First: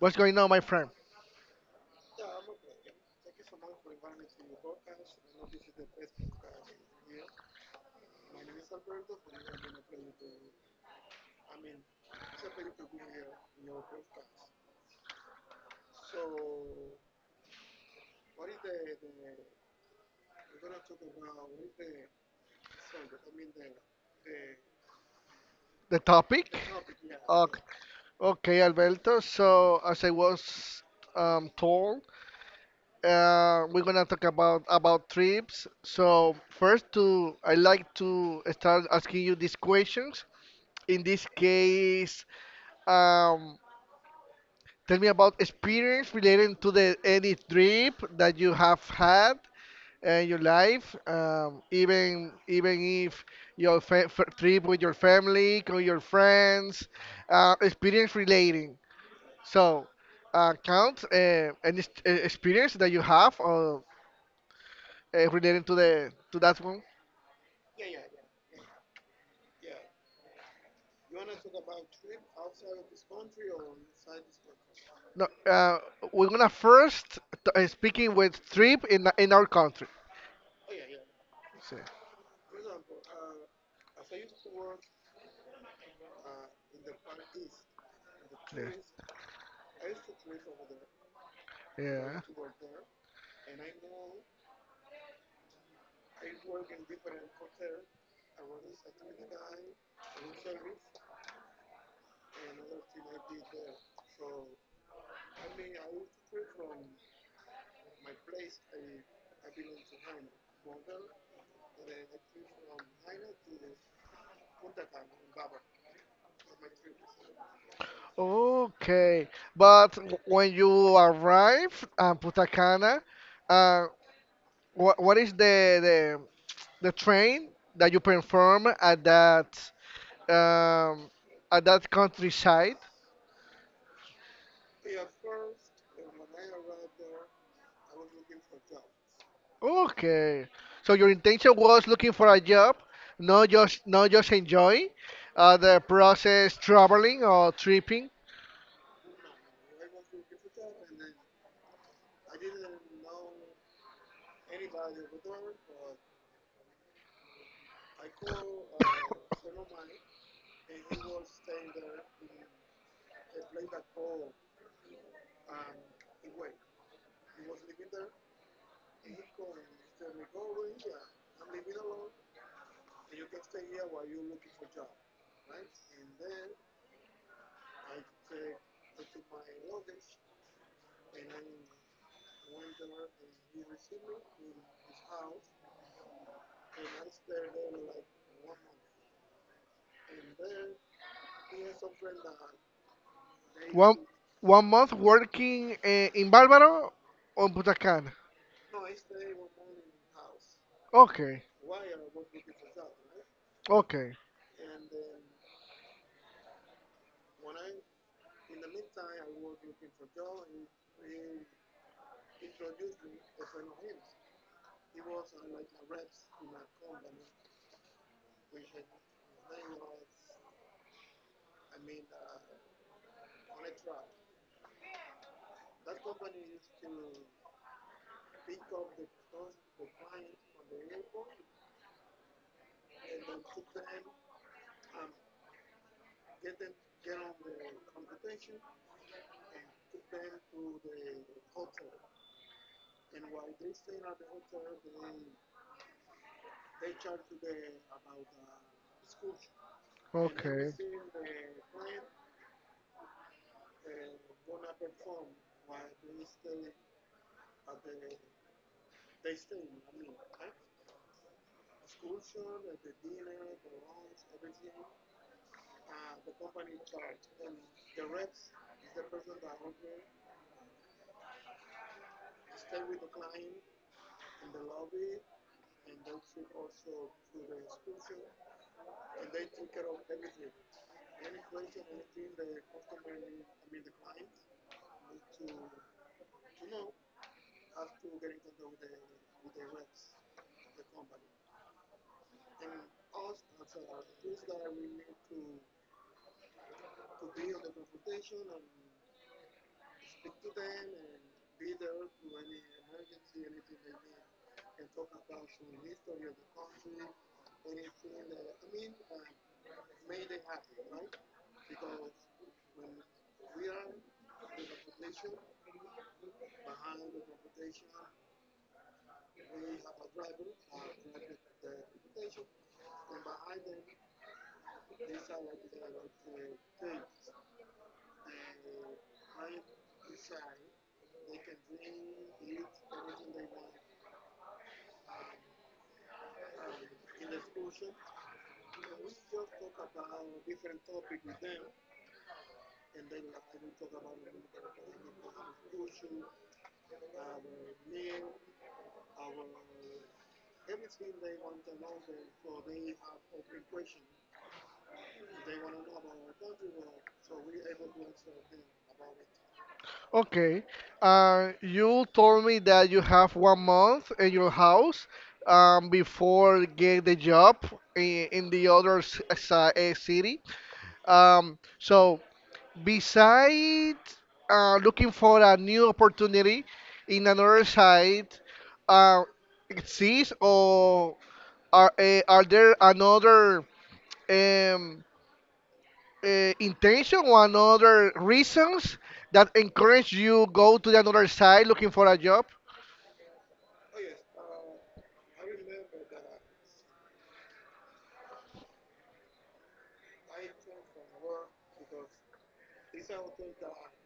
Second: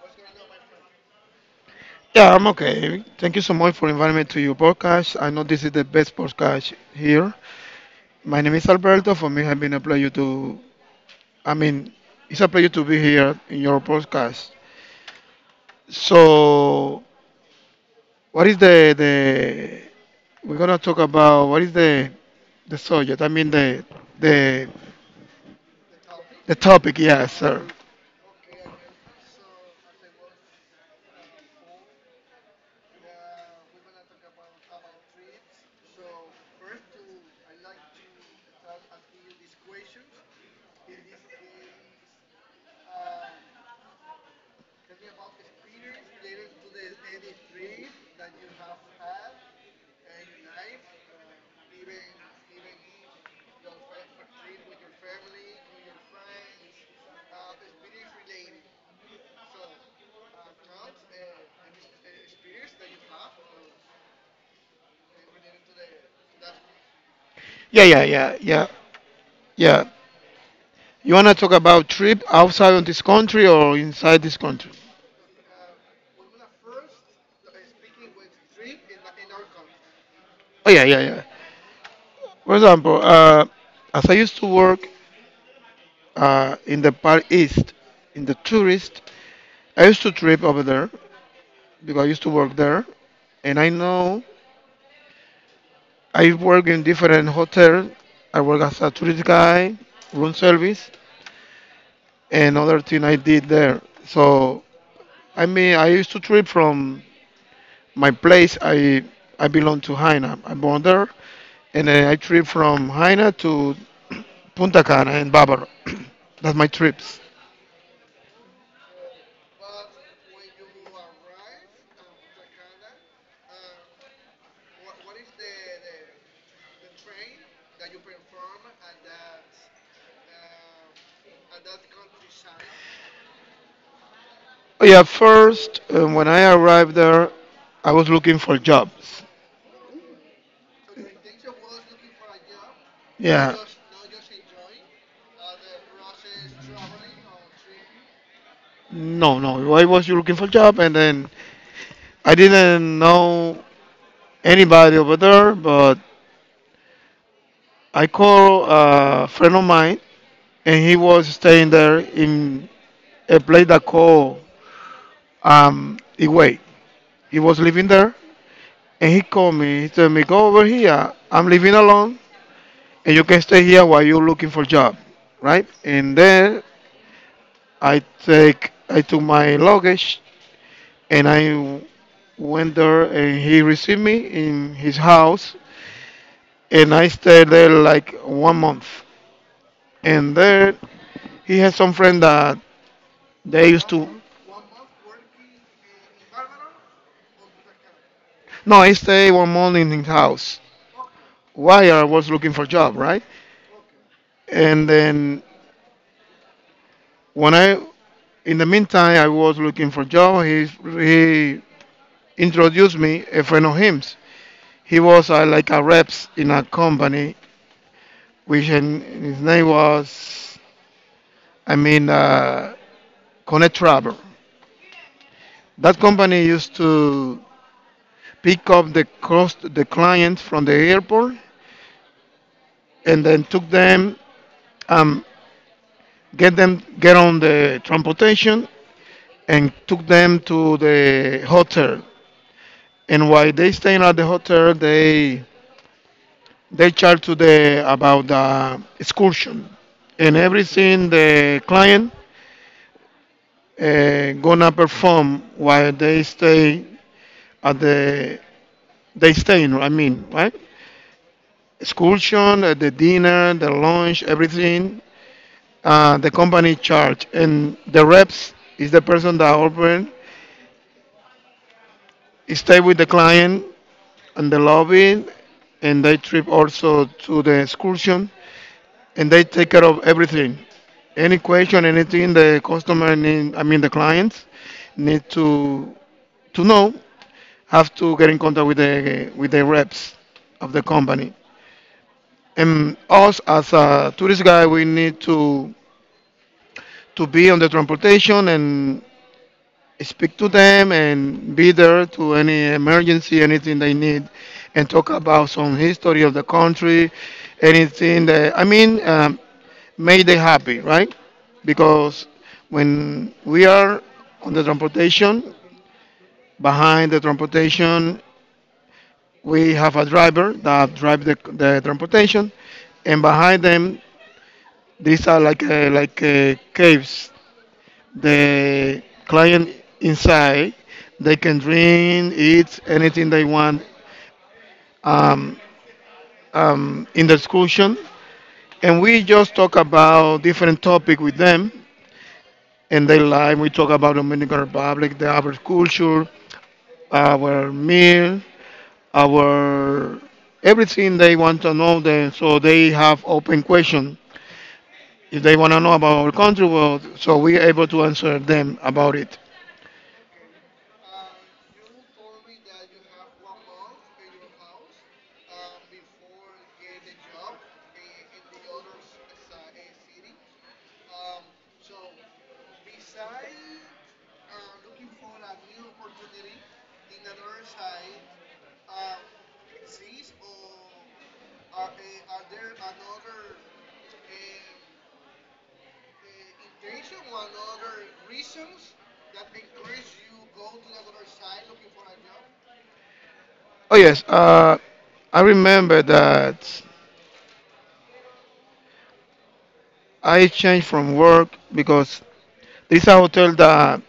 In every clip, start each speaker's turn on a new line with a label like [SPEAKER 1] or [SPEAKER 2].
[SPEAKER 1] what's going on, my friend?
[SPEAKER 2] Yeah, I'm okay. Thank you so much for inviting me to your podcast. I know this is the best podcast here. My name is Alberto. For me, it has been a pleasure I mean, it's a pleasure to be here in your podcast. So, what is the we're gonna talk about? What is the subject? I mean, the
[SPEAKER 1] The topic?
[SPEAKER 2] the topic. Yeah,
[SPEAKER 1] Okay,
[SPEAKER 2] sir.
[SPEAKER 1] okay Alberto. So, as I was told. We're gonna talk about trips. So first, to I like to start asking you these questions. In this case, um, tell me about experience relating to the any trip that you have had in your life. Even if your trip with your family, with your friends, experience relating. So count any experience that you have or. Relating to that one.
[SPEAKER 2] Yeah, yeah, yeah, yeah, yeah. You wanna talk about trip outside of this country or inside this country?
[SPEAKER 1] No, we're gonna first speaking with trip in our country.
[SPEAKER 2] Oh yeah, yeah, yeah.
[SPEAKER 1] So,
[SPEAKER 2] For example, as I used to work in the Far East, in the tourist,
[SPEAKER 1] yeah.
[SPEAKER 2] I used to trip over there because I
[SPEAKER 1] Yeah.
[SPEAKER 2] used to work there, and I know I work in different hotels. I work as a tourist guy, room service, and other thing I did there. So I mean, I used to trip from my place. I belong to Haina. I born there, and then I trip from Haina to Punta Cana and Bávaro. That's my trips.
[SPEAKER 1] Okay, but when you arrive at Punta Cana, uh, what is the train that you perform um, at that countryside?
[SPEAKER 2] Oh, yeah, first, when I arrived there, I was looking for jobs.
[SPEAKER 1] Okay. So your intention was looking for a job,
[SPEAKER 2] Yeah.
[SPEAKER 1] not just enjoy the process traveling or tripping.
[SPEAKER 2] No, no. I was looking for job, and then I didn't know anybody over there. But I called a friend of mine, and he was staying there in a place that called Iway. He was living there, and he called me. He told me, "Go over here. I'm living alone, and you can stay here while you're looking for job, right?" And then I I took my luggage and I went there and he received me in his house and I stayed there like one month. And there he had some friend that they used
[SPEAKER 1] One
[SPEAKER 2] to.
[SPEAKER 1] one month working in Bávaro on Butacán.
[SPEAKER 2] No, I stayed one month in his house.
[SPEAKER 1] Okay.
[SPEAKER 2] Why I was looking for job, right?
[SPEAKER 1] Okay.
[SPEAKER 2] And then when I in the meantime I was looking for job, he introduced me a friend of his. He was like a reps in a company which and his name was I mean, Connect Travel. That company used to pick up the cost, the clients from the airport, and then took them, um, get them, get on the transportation, and took them to the hotel. And while they staying at the hotel, they charge to the about the excursion and
[SPEAKER 1] Okay.
[SPEAKER 2] everything the client gonna perform while they stay at the they staying. I mean, right? Excursion, the dinner, the lunch, everything. The company charge and the reps is the person that open stay with the client and the lobby and they trip also to the excursion and they take care of everything. Any question, anything the customer need, I mean the clients need to know, have to get in contact with the reps of the company. And us as a tourist guide, we need to be on the transportation and speak to them and be there to any emergency, anything they need, and talk about some history of the country, anything that I mean, made they happy, right? Because when we are on the transportation, behind the transportation, we have a driver that drive the transportation, and behind them, these are like like caves the client inside. They can drink, eat anything they want um, in the excursion. And we just talk about different topic with them in their life. We talk about Dominican Republic, the our culture, our meal, our everything they want to know. Then so they have open question. If they want to know about our country, well, so we are able to answer them about it.
[SPEAKER 1] Okay. You told me that you have 1 month in your house before get the job in the other city. So besides looking for a new opportunity in another site uh, exists or are there another um, intention or another reasons that encourage you go to the another site looking for a job.
[SPEAKER 2] Oh yes, I remember that I changed from work because there's a hotel that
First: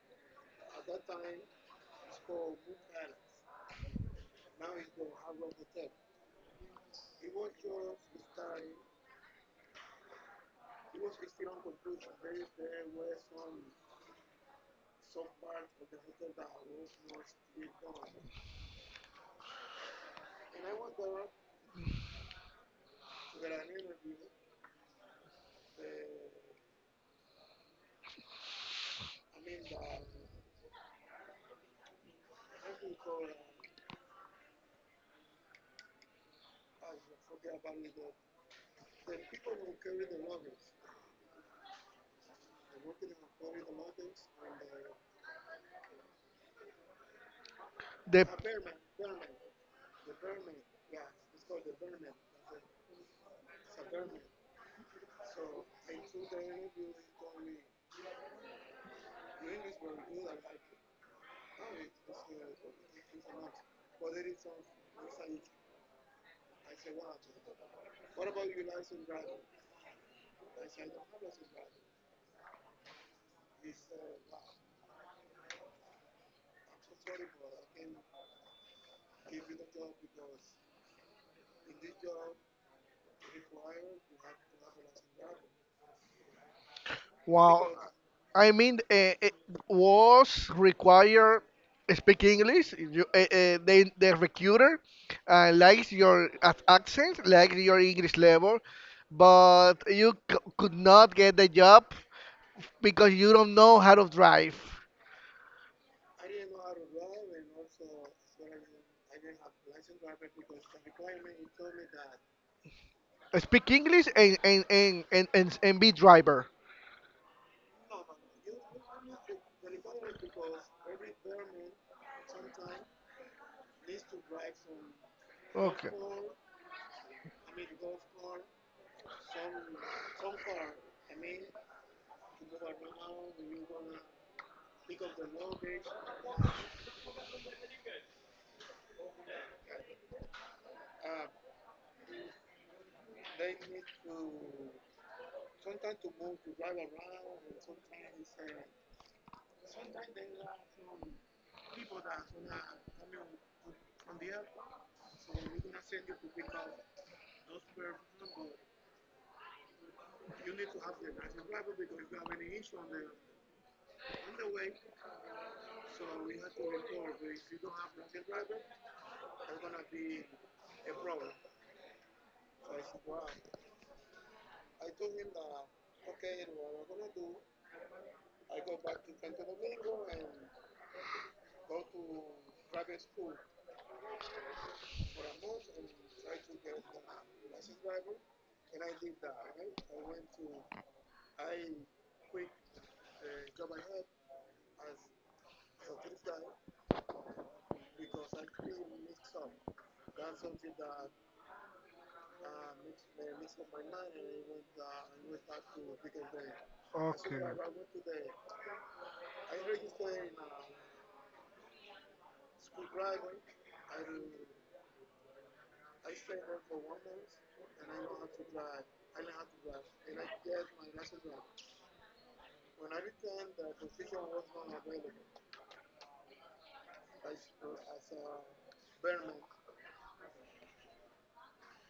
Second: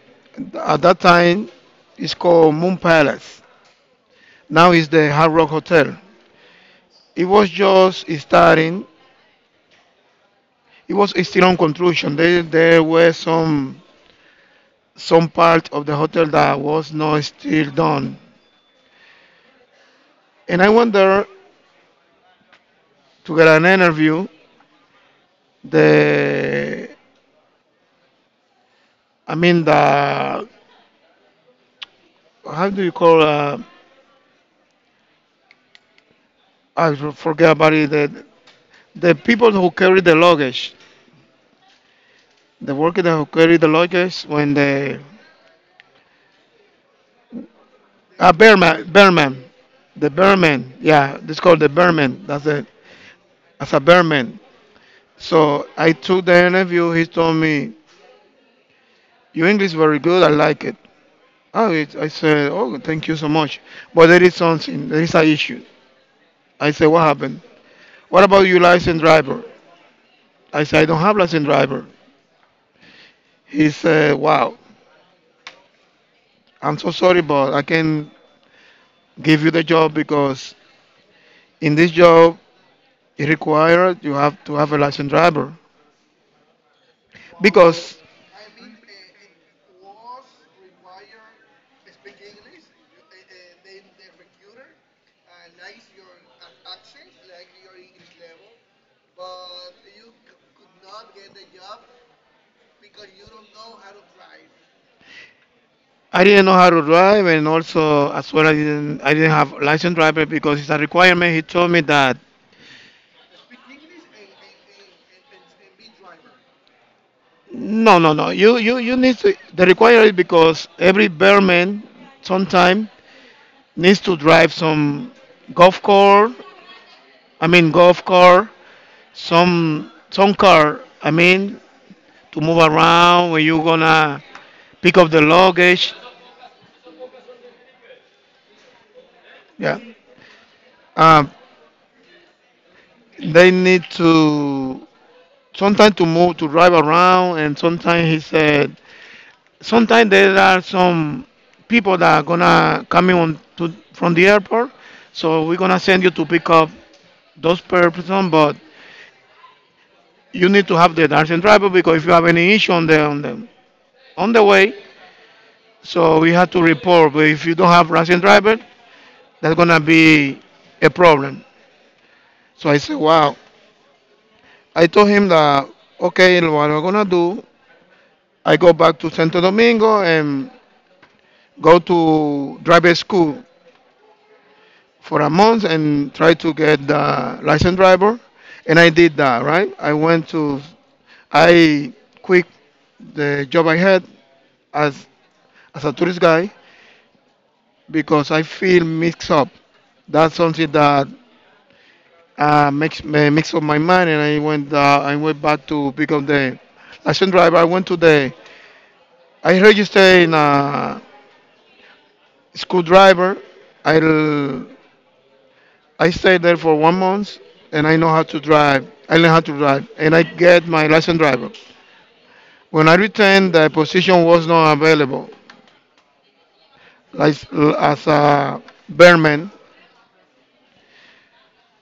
[SPEAKER 2] at that time is called Moon Palace. Now it's the Hard Rock Hotel. It was just starting. It was still on construction. There were some part of the hotel that was not still done. And I went there to get an interview. The I mean the how do you call, I forget about it. The people who carry the luggage, the worker that who carried the lodges when the
[SPEAKER 1] The
[SPEAKER 2] ah bearman bearman, the bearman. Yeah, this called the bearman. That's it. As a bearman. So I took the interview. He told me your English is very good. I like it. Oh, it, I said, oh, thank you so much. But there is something. There is an issue. I said, what happened? What about your license driver? I said, I don't have license driver. He said, wow, I'm so sorry, but I can give you the job because in this job it required you have to have a license driver
[SPEAKER 1] Well,
[SPEAKER 2] because
[SPEAKER 1] I mean, it was required speak English. The recruiter likes your accent, likes your English level, but you could not get the job because you don't know how to drive.
[SPEAKER 2] I didn't know how to drive, and also as well I didn't have license driver because it's a requirement. He told me that
[SPEAKER 1] Speak English and be driver.
[SPEAKER 2] no, no, no. You need to the requirement because every bearman sometime needs to drive some golf
[SPEAKER 1] Okay.
[SPEAKER 2] car. I mean golf car, some car. I mean to move around when you gonna pick up the luggage. Yeah. Um, they need to sometimes to move to drive around and sometimes he said sometimes there are some people that are gonna coming on to from the airport so we're gonna send you to pick up those per person but you need to have the license driver because if you have any issue on the on the on the way so we have to report but if you don't have license driver that's gonna be a problem. So I said wow, I told him that okay, what I'm gonna do, I go back to Santo Domingo and go to driver school for a month and try to get the license driver. And I did that, right? I quit the job I had as, a tourist guy because I feel mixed up. That's something that makes me mix up my mind. And I went back to pick up the license
[SPEAKER 1] Okay.
[SPEAKER 2] driver. I went to the, I registered in a school driver. I I stayed there for one month and I know how to drive. I learned how to drive and I get my license driver. When I returned, the position was not available like, as a bearman.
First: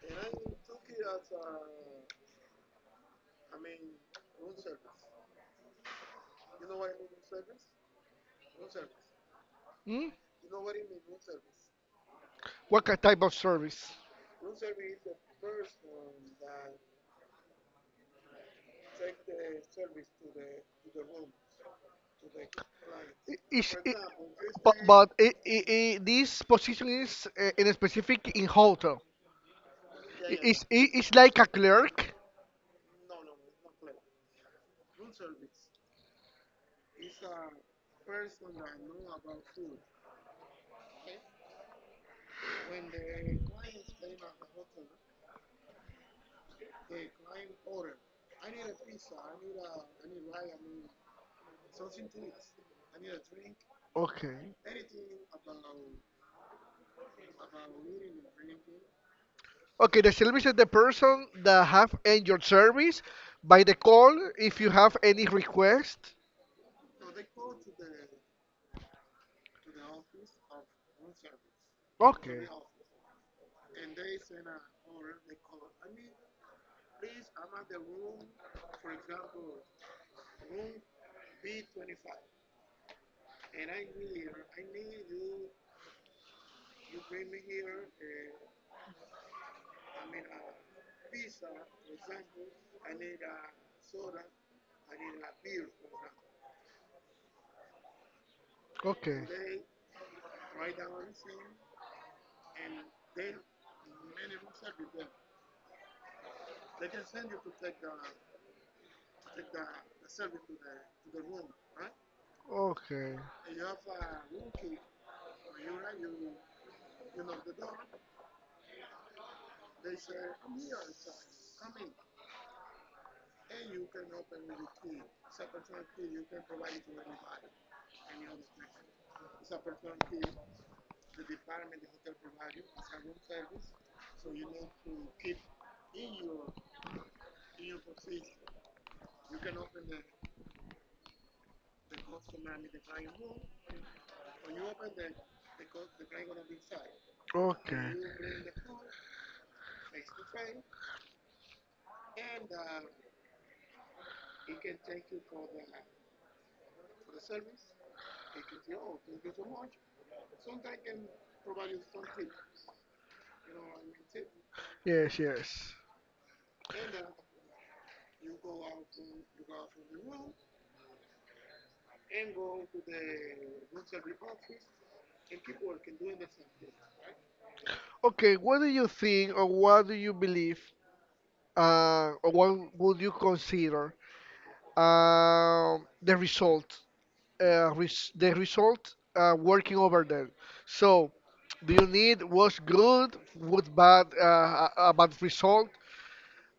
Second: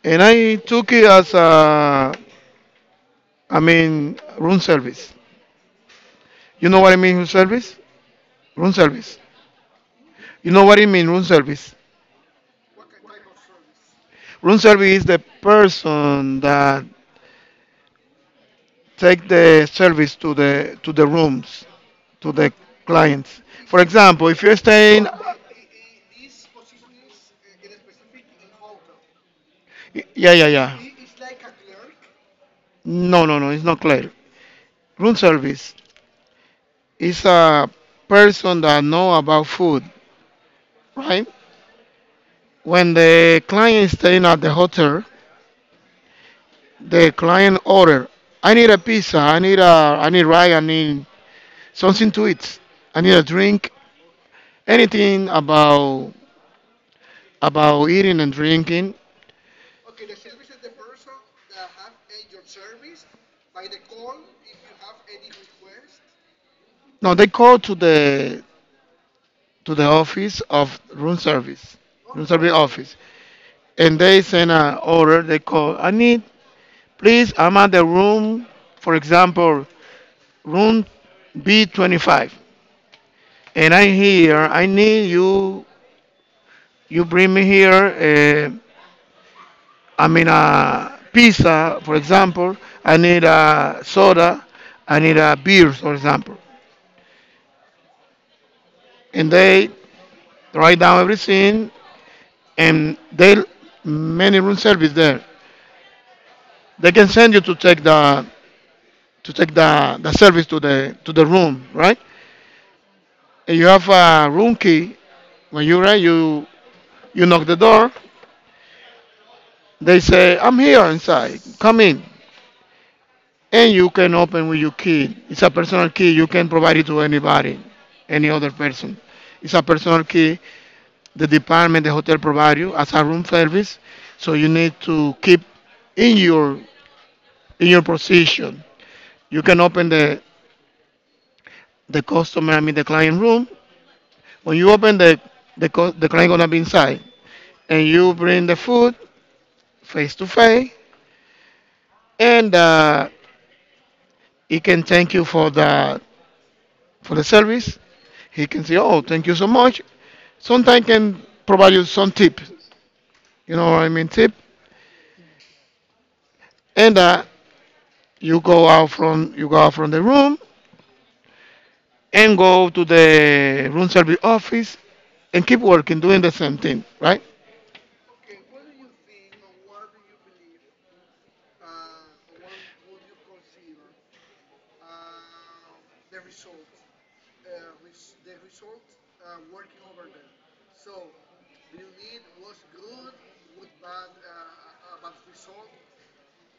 [SPEAKER 2] And I took it as a, I mean, room service. You know what I mean, room service? Room service.
[SPEAKER 1] Hmm?
[SPEAKER 2] You know what I mean, room service?
[SPEAKER 1] What type of service?
[SPEAKER 2] Room service is the person that take the service to the rooms, to the
[SPEAKER 1] I-
[SPEAKER 2] clients.
[SPEAKER 1] Is,
[SPEAKER 2] For
[SPEAKER 1] i-
[SPEAKER 2] example, if you're
[SPEAKER 1] But
[SPEAKER 2] staying,
[SPEAKER 1] but this position is in a specific in hotel.
[SPEAKER 2] yeah,
[SPEAKER 1] I-
[SPEAKER 2] yeah,
[SPEAKER 1] It's
[SPEAKER 2] yeah.
[SPEAKER 1] it, it's like a clerk.
[SPEAKER 2] No, no, no, it's not clear. Room service is a person that know about food, right? When the client is staying at the hotel, the client order, I need a pizza, I need rice, I need something to eat, I need a drink,
[SPEAKER 1] Okay.
[SPEAKER 2] anything about eating and drinking.
[SPEAKER 1] Okay. The service is the person that have in your service by the call if you have any request.
[SPEAKER 2] No, they call to the office of room
[SPEAKER 1] Okay.
[SPEAKER 2] service office, and they send an order. They call, I need, please, I'm at the room, for example, room B25, and I'm here. I need you. You bring me here. I mean, a pizza, for example. I need a soda. I need a beer, for example.
[SPEAKER 1] Okay.
[SPEAKER 2] And they write down everything, and they many room service there they can send you to take the service to the room, right?
[SPEAKER 1] Okay.
[SPEAKER 2] And you have a room key. When you arrive, you knock the door. They say, "I'm here inside. Come in." And you can open with your key. It's a personal key. You can provide it to anybody, any other person. It's a personal key. The department, the hotel provide you as a room service. So you need to keep in your in your position. You can open the customer, I mean the client room. When you open the client gonna be inside, and
[SPEAKER 1] Okay.
[SPEAKER 2] you bring the food face to face, and he can thank you for the service. He can say, "Oh, thank you so much." Sometimes can provide you some tip. You know what I mean, tip.
[SPEAKER 1] Yes. Yes.
[SPEAKER 2] And you go out from the room and go to the room service office and keep working doing the same thing, right?
[SPEAKER 1] Okay. What do you think, or what do you believe, or what would you consider the result? The result working over there. So, do you need was good, with bad, a bad result?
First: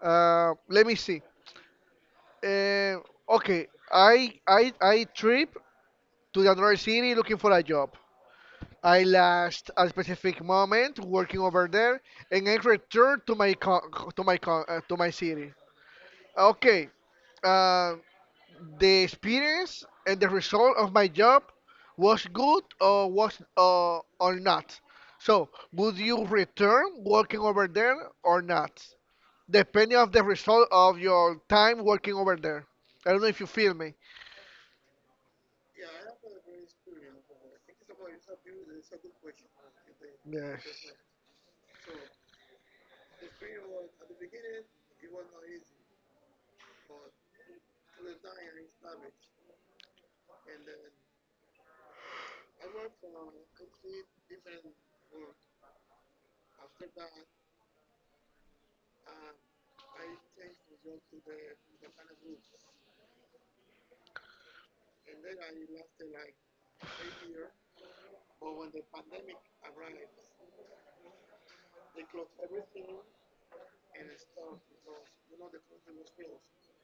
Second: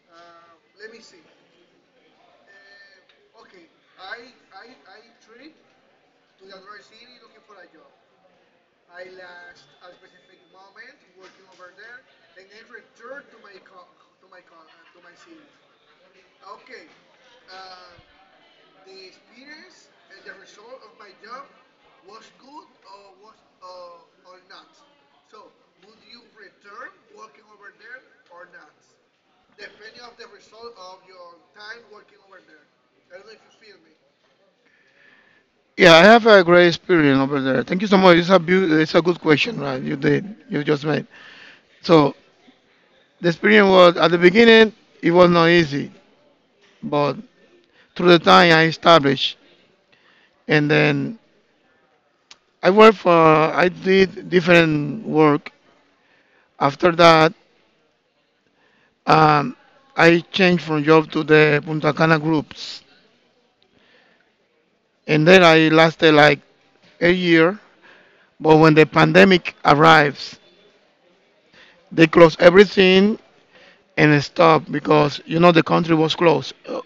[SPEAKER 1] Let me see. Uh, okay, I trip to the another city looking for a job. I last a specific moment working over there, and I return to my city. Okay. Uh, the experience and the result of my job was good or was or not. So would you return working over there or not? Depending of the result of your time working over there. I don't know if you feel me.
[SPEAKER 2] Yeah, I have a great experience over there. Thank you so much. It's a good question, right? You just
[SPEAKER 1] Yes.
[SPEAKER 2] made. So the experience was at the beginning it was not easy, but through the time I established, and then I did different work. After that, um, I changed from job to the Punta Cana groups, and then I lasted like a year. But when the pandemic arrives, they close everything and stop because you know the country was closed.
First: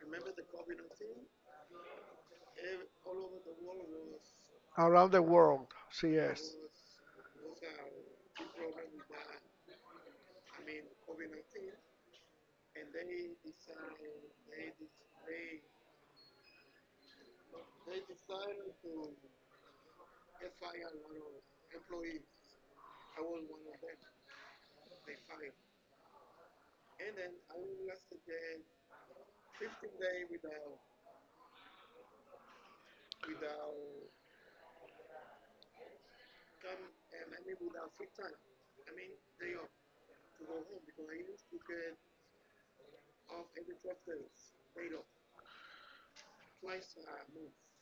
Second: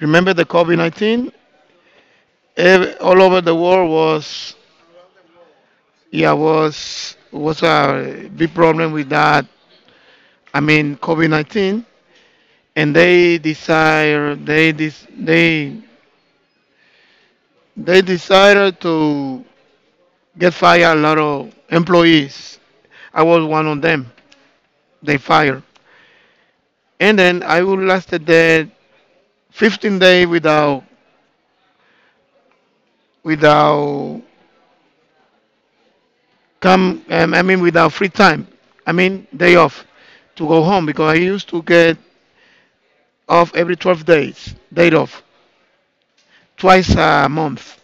[SPEAKER 2] Remember the COVID 19? All over the world was.
[SPEAKER 1] Around the world. So
[SPEAKER 2] Yeah,
[SPEAKER 1] yes.
[SPEAKER 2] was a big problem with that. I mean, COVID-19, and they desire they dis, they decided to get fired a lot of employees. I was one of them. They fired, and then I would lasted there 15 days without come. I mean, without free time. I mean, day off to go home because I used to get off every 12 days, day off twice a month.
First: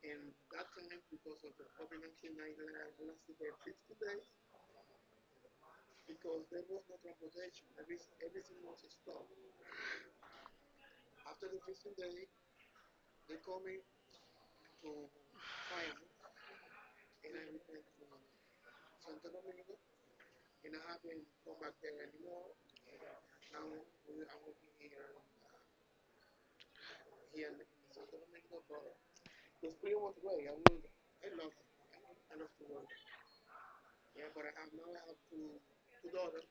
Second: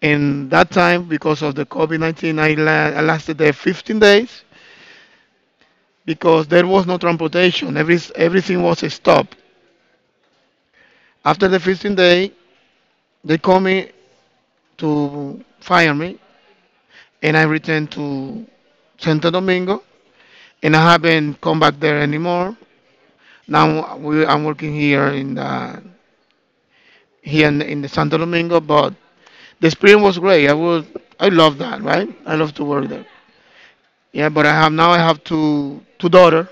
[SPEAKER 2] In that time, because of the COVID COVID-19, I lasted there 15 days because there was no transportation. Everything was stopped. After the 15-day, they called me to fire me, and I returned to Santo Domingo, and I haven't come back there anymore. Now, I'm working here in the Santo Domingo, but the experience was great. I love that, right? I love to work there. Yeah, but I have now I have two daughter,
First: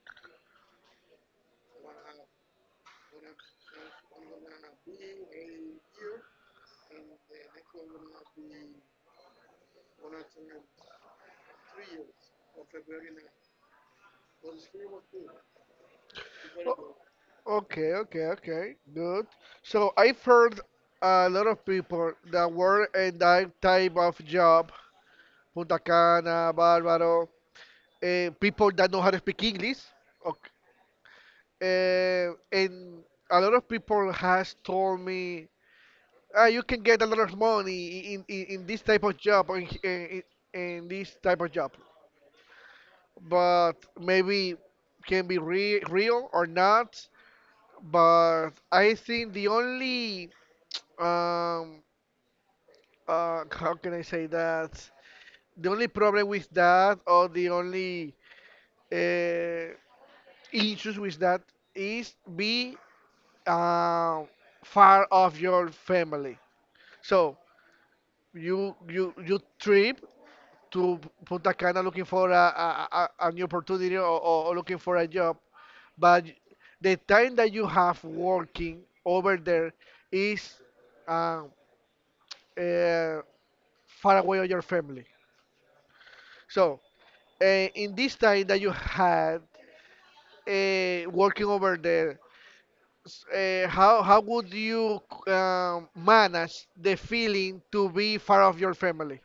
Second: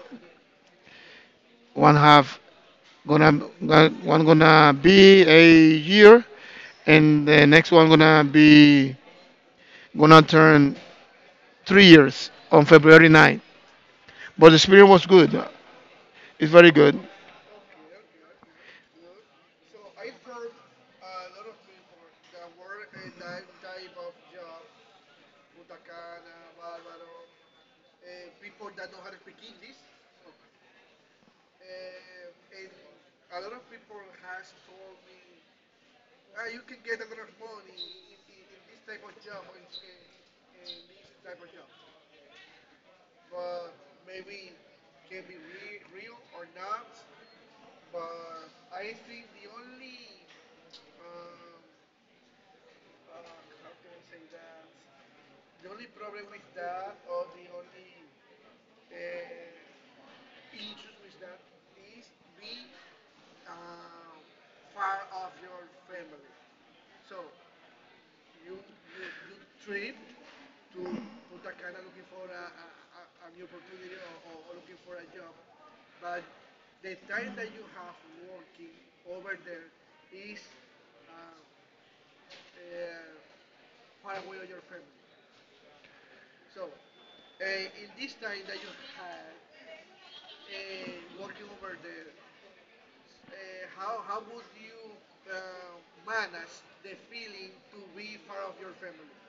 [SPEAKER 2] one half Gonna one gonna be a year, and the next one gonna turn 3 years on February 9th. But the experience was good. It's very
[SPEAKER 1] O-
[SPEAKER 2] good.
[SPEAKER 1] Okay, okay, okay. Good. So I've heard a lot of people that work in that type of job Punta Cana, Bárbaro, eh, people that know how to speak English. Okay. Eh, and a lot of people has told me, ah, you can get a lot of money in this type of job, or in this type of job. But maybe can be real or not. But I think the only, um, how can I say that? The only problem with that, or the only uh, issues with that is be um, far of your family. So you trip to Punta Cana looking for a new opportunity or looking for a job, but the time that you have working over there is um, uh, eh, far away of your family. So in this time that you had working over there, how would you manage the feeling to be far of your family?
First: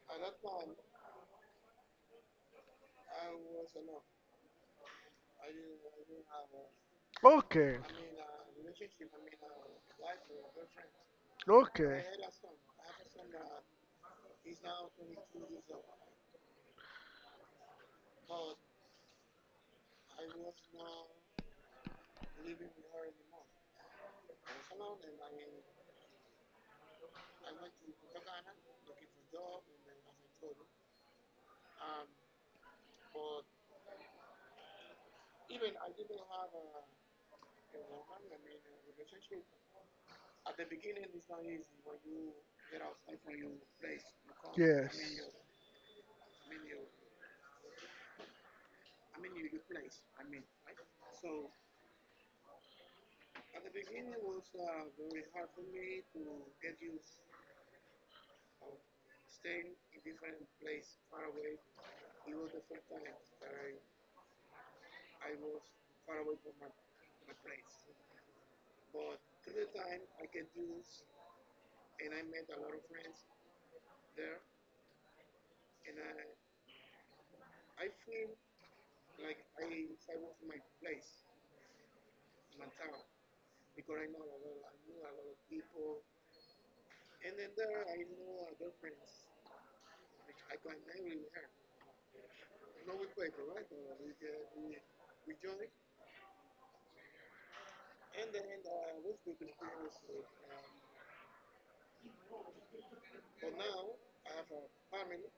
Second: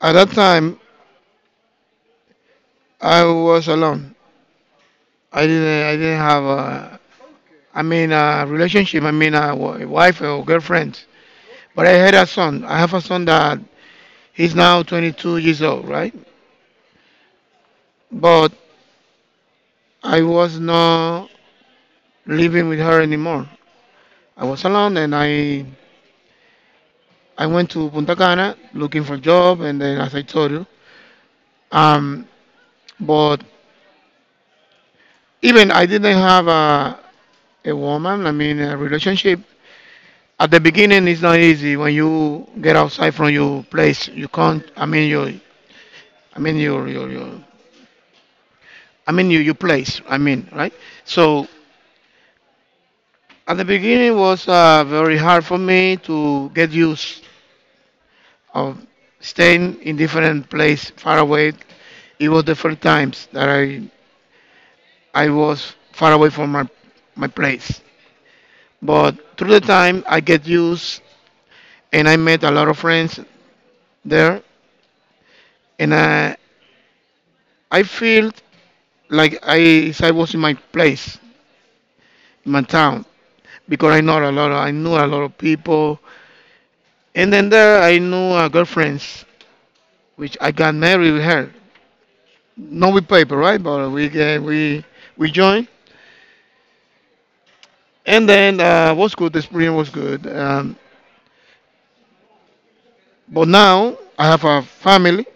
[SPEAKER 2] At that time, I was alone. I didn't have a,
[SPEAKER 1] Okay,
[SPEAKER 2] I mean, a relationship. I mean, a wife or girlfriend. But I
[SPEAKER 1] okay,
[SPEAKER 2] had a son. I have a son that he's now 22 years old, right? But I was not living with her anymore. I was alone, and I went to Punta Cana looking for a job, and then as I told you, um, but even I didn't have a woman. I mean, a relationship. At the beginning, it's not easy when you get outside from your place. You can't. I mean,
[SPEAKER 1] yes.
[SPEAKER 2] your. I mean, your. I mean, your place. I mean, right? So at the beginning was very hard for me to get used of staying in different place far away. It was the first times that I was far away from my place. But through the time, I get used and I met a lot of friends there. And I feel like I was in my place, in my town, because I knew a lot of people. And then there, I knew a girlfriend, which I got married with her. Not with paper, right? But we joined. And then was good. The experience was good. But now I have a family,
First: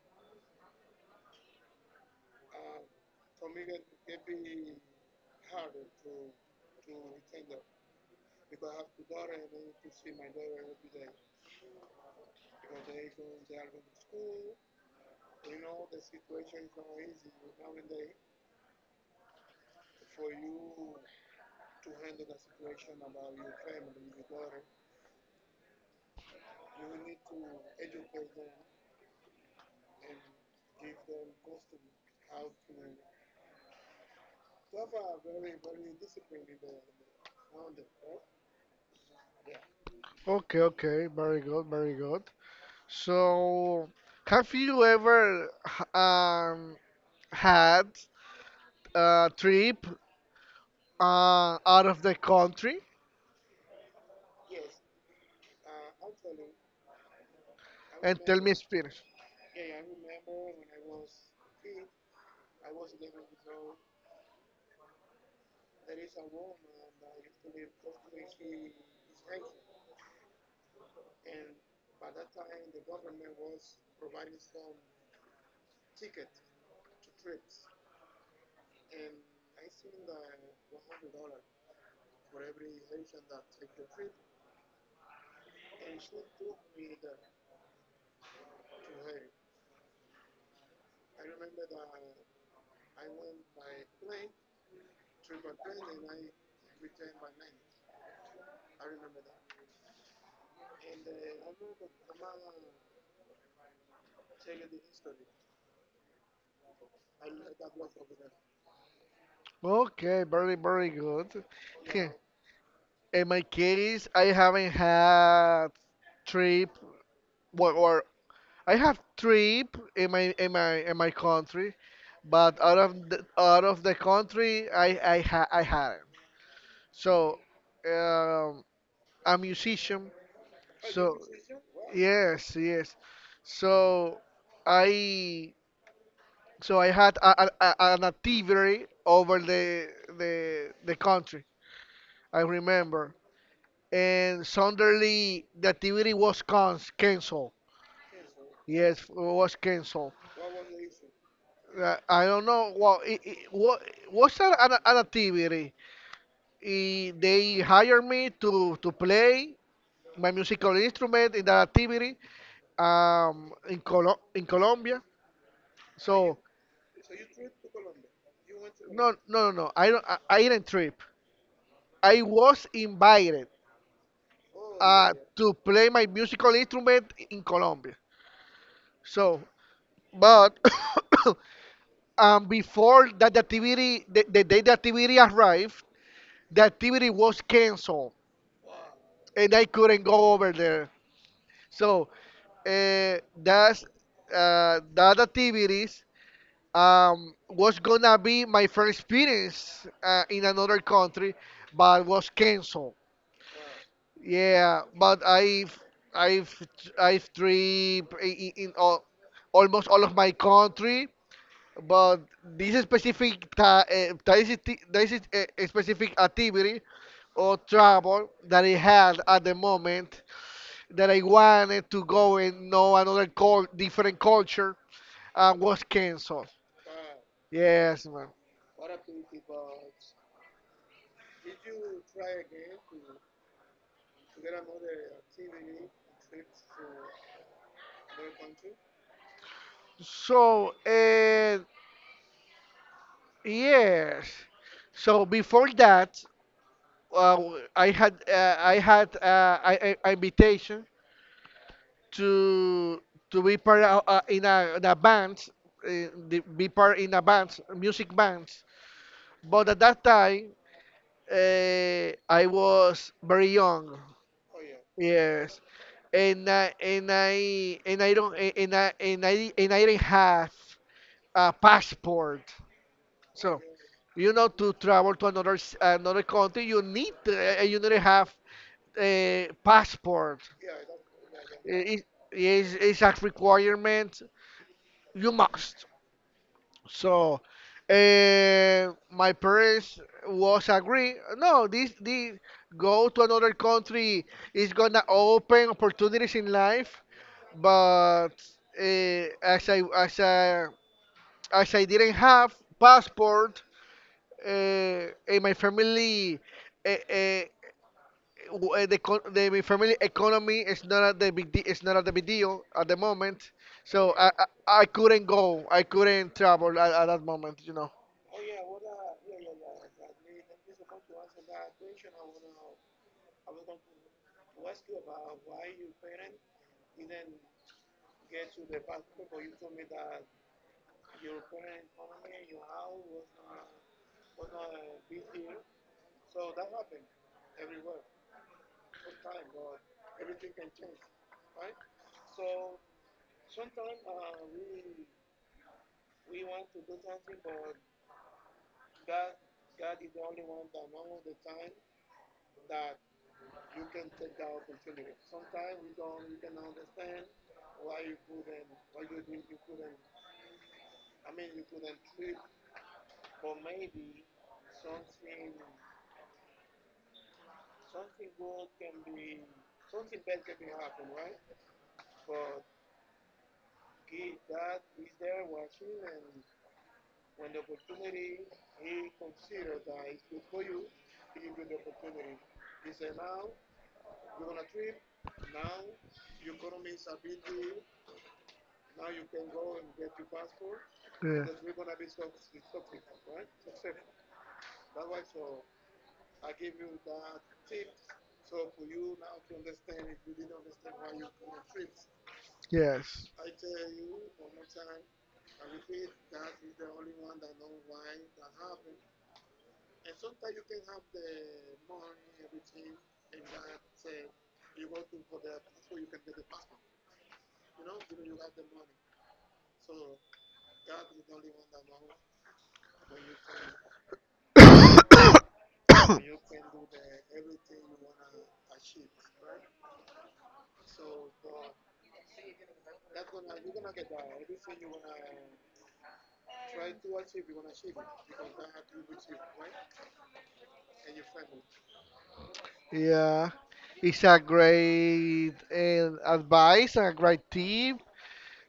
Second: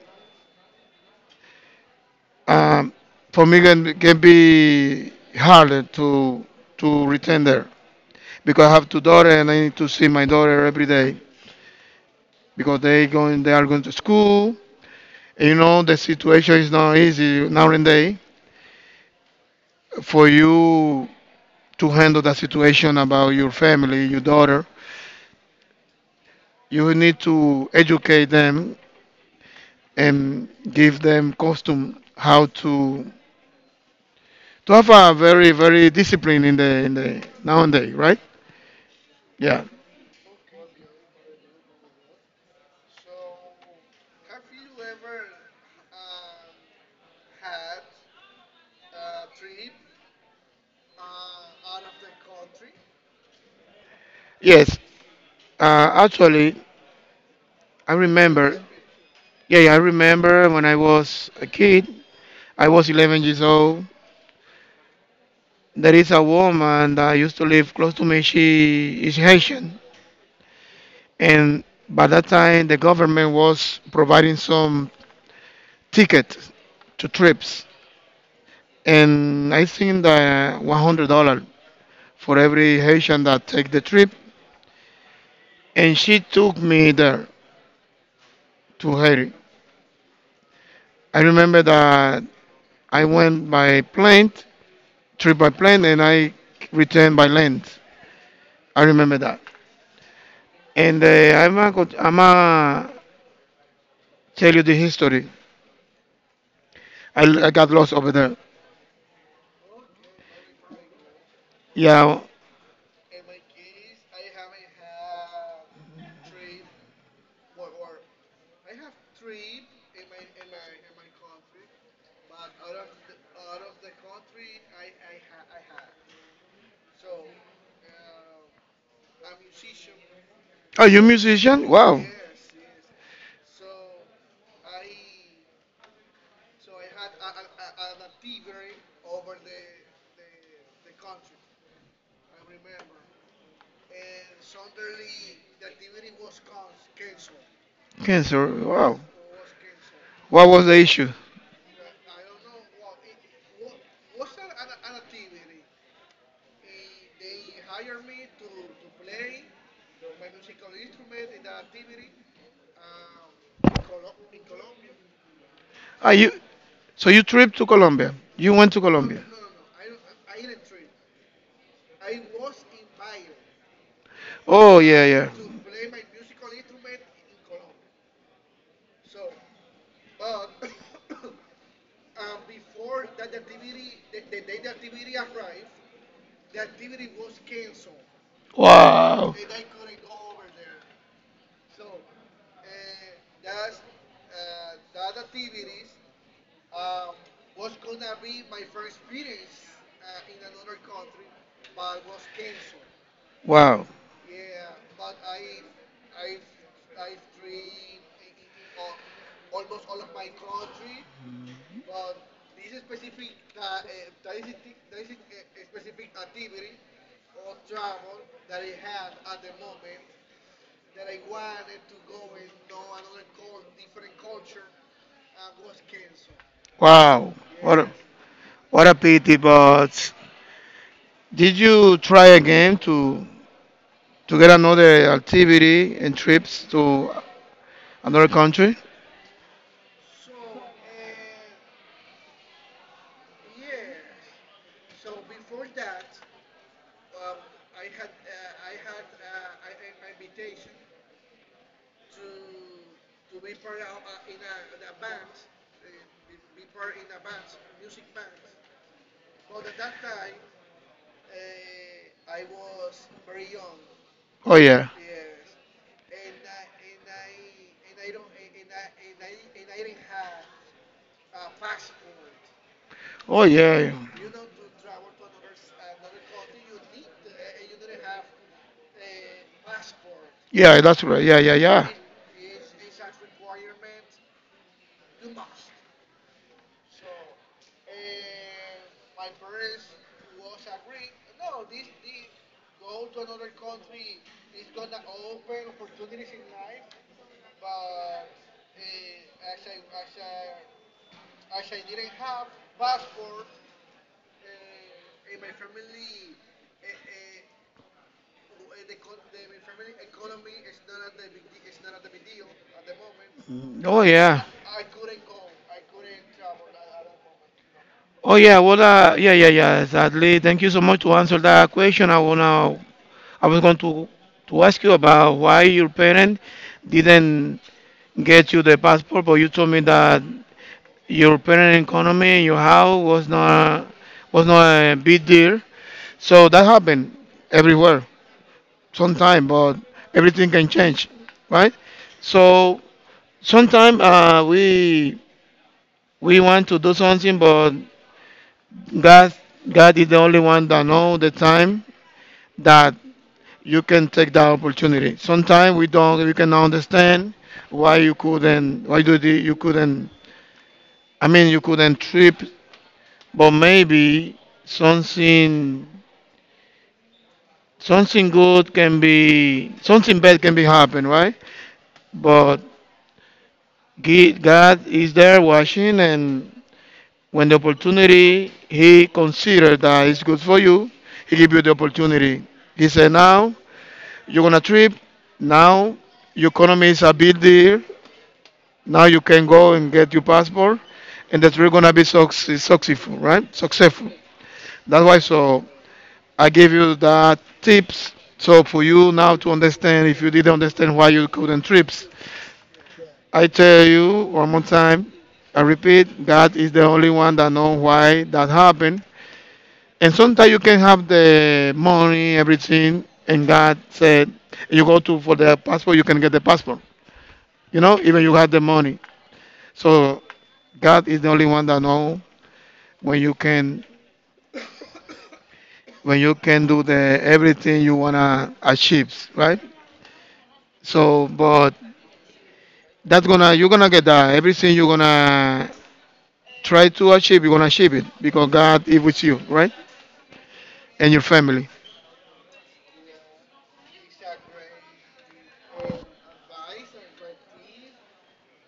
[SPEAKER 2] um, for me can be harder to return there because I have two daughters and I need to see my daughter every day because they are going to school. And you know the situation is not easy now and day for you to handle the situation about your family, your daughter. You need to educate them and give them custom how to have a very very discipline in the nowadays, right? Yeah.
[SPEAKER 1] Okay, okay, very good, very good. So, have you ever had a trip out of the country?
[SPEAKER 2] Yes. Actually, I
[SPEAKER 1] And tell me
[SPEAKER 2] remember.
[SPEAKER 1] experience.
[SPEAKER 2] Yeah, yeah, I remember when I was a kid. I was 11 years old. There is a woman that used to live close to me. She is Haitian, and by that time the government was providing some tickets to trips, and I think that $100 for every Haitian that take the trip. And she took me there to Haiti. I remember that I went by plane trip by plane, and I returned by land. I remember that. And I'm a tell you the history. I got lost over there.
[SPEAKER 1] Okay, very, very good.
[SPEAKER 2] Yeah.
[SPEAKER 1] In my case, I haven't had trip, well, or I have trip in my in my in my country, but out of the country, I hadn't. So, um, I'm musician.
[SPEAKER 2] Are you
[SPEAKER 1] So,
[SPEAKER 2] musician? Wow.
[SPEAKER 1] yes, yes. So, I I had an activity over the country. I remember. And suddenly the activity was canceled.
[SPEAKER 2] Cancer. Wow.
[SPEAKER 1] Yes, it was canceled.
[SPEAKER 2] What was the issue?
[SPEAKER 1] I don't know what it, what was that an activity. They hired me to play my musical instrument in that activity in Colombia.
[SPEAKER 2] Are you
[SPEAKER 1] So,
[SPEAKER 2] so you trip to Colombia? You went to
[SPEAKER 1] no
[SPEAKER 2] Colombia?
[SPEAKER 1] no no no I don't, I didn't trip. I was invited
[SPEAKER 2] Oh yeah, yeah.
[SPEAKER 1] to play my musical instrument in Colombia. So, but and before that the activity, the day the activity arrived, the activity was canceled,
[SPEAKER 2] Wow.
[SPEAKER 1] and I couldn't go over there. So uh, that's that activities was gonna be my first experience in another country, but was canceled.
[SPEAKER 2] Wow.
[SPEAKER 1] Yeah, but I've I've tripped in all, almost all of my country. But this specific this is a specific activity or trouble that I had at the moment that I wanted to go and know another different culture and was canceled.
[SPEAKER 2] Wow. What a,
[SPEAKER 1] Yes, man.
[SPEAKER 2] what a pity, but did you try again to get another activity and trips to another country?
[SPEAKER 1] So yes. So before that, uh, I had invitation to to be part of, in a band, uh, be part in a band, music bands. But at that time, I was very young.
[SPEAKER 2] Oh yeah.
[SPEAKER 1] Yes, and I and I and I didn't have a passport.
[SPEAKER 2] Oh
[SPEAKER 1] So,
[SPEAKER 2] yeah.
[SPEAKER 1] you know, to travel to another another country, you need to have a passport.
[SPEAKER 2] Yeah, that's right. Yeah, yeah, yeah.
[SPEAKER 1] It, it's a requirement you must. So, my parents was agree. No, this go to another country is gonna open opportunities in life. But as I as I as I didn't have passport, and my family uh, uh, the my family economy is not at the big it's not at the big deal at the moment.
[SPEAKER 2] Oh
[SPEAKER 1] So I,
[SPEAKER 2] yeah.
[SPEAKER 1] I I couldn't go. I couldn't travel at that moment. You know.
[SPEAKER 2] Oh yeah, well, yeah, yeah, yeah. Exactly. Thank you so much to answer that question. I was going to ask you about why your parent didn't get you the passport, but you told me that your parent economy in your house was not a big deal. So that happened everywhere, sometime, but everything can change, right? So sometime we want to do something, but God God is the only one that know the time that you can take that opportunity. Sometimes we cannot understand why you couldn't, you couldn't. I mean, you couldn't trip, but maybe something, something good can be, something bad can be happen, right? But God is there watching, and when the opportunity He considered that is good for you, He give you the opportunity. He said, now you're gonna trip. Now your economy is a big deal. Now you can go and get your passport, and
[SPEAKER 1] Yeah.
[SPEAKER 2] that you're gonna be successful, right? Successful. That's why. So I gave you that tips. So for you now to understand, if you didn't understand why you couldn't trips,
[SPEAKER 1] Yes.
[SPEAKER 2] I tell you one more time. I repeat, God is the only one that knows why that happened. And sometimes you can have the money, everything, and God said, you go to for the passport, you can get the passport. You know, even you have the money. So God is the only one that know when you can when you can do the everything you wanna achieve, right? So, but that's gonna you're gonna get that everything you're gonna try to achieve, you're gonna achieve it because God is with you, right? And your family.
[SPEAKER 1] Yeah. It's a great advice and a great tip.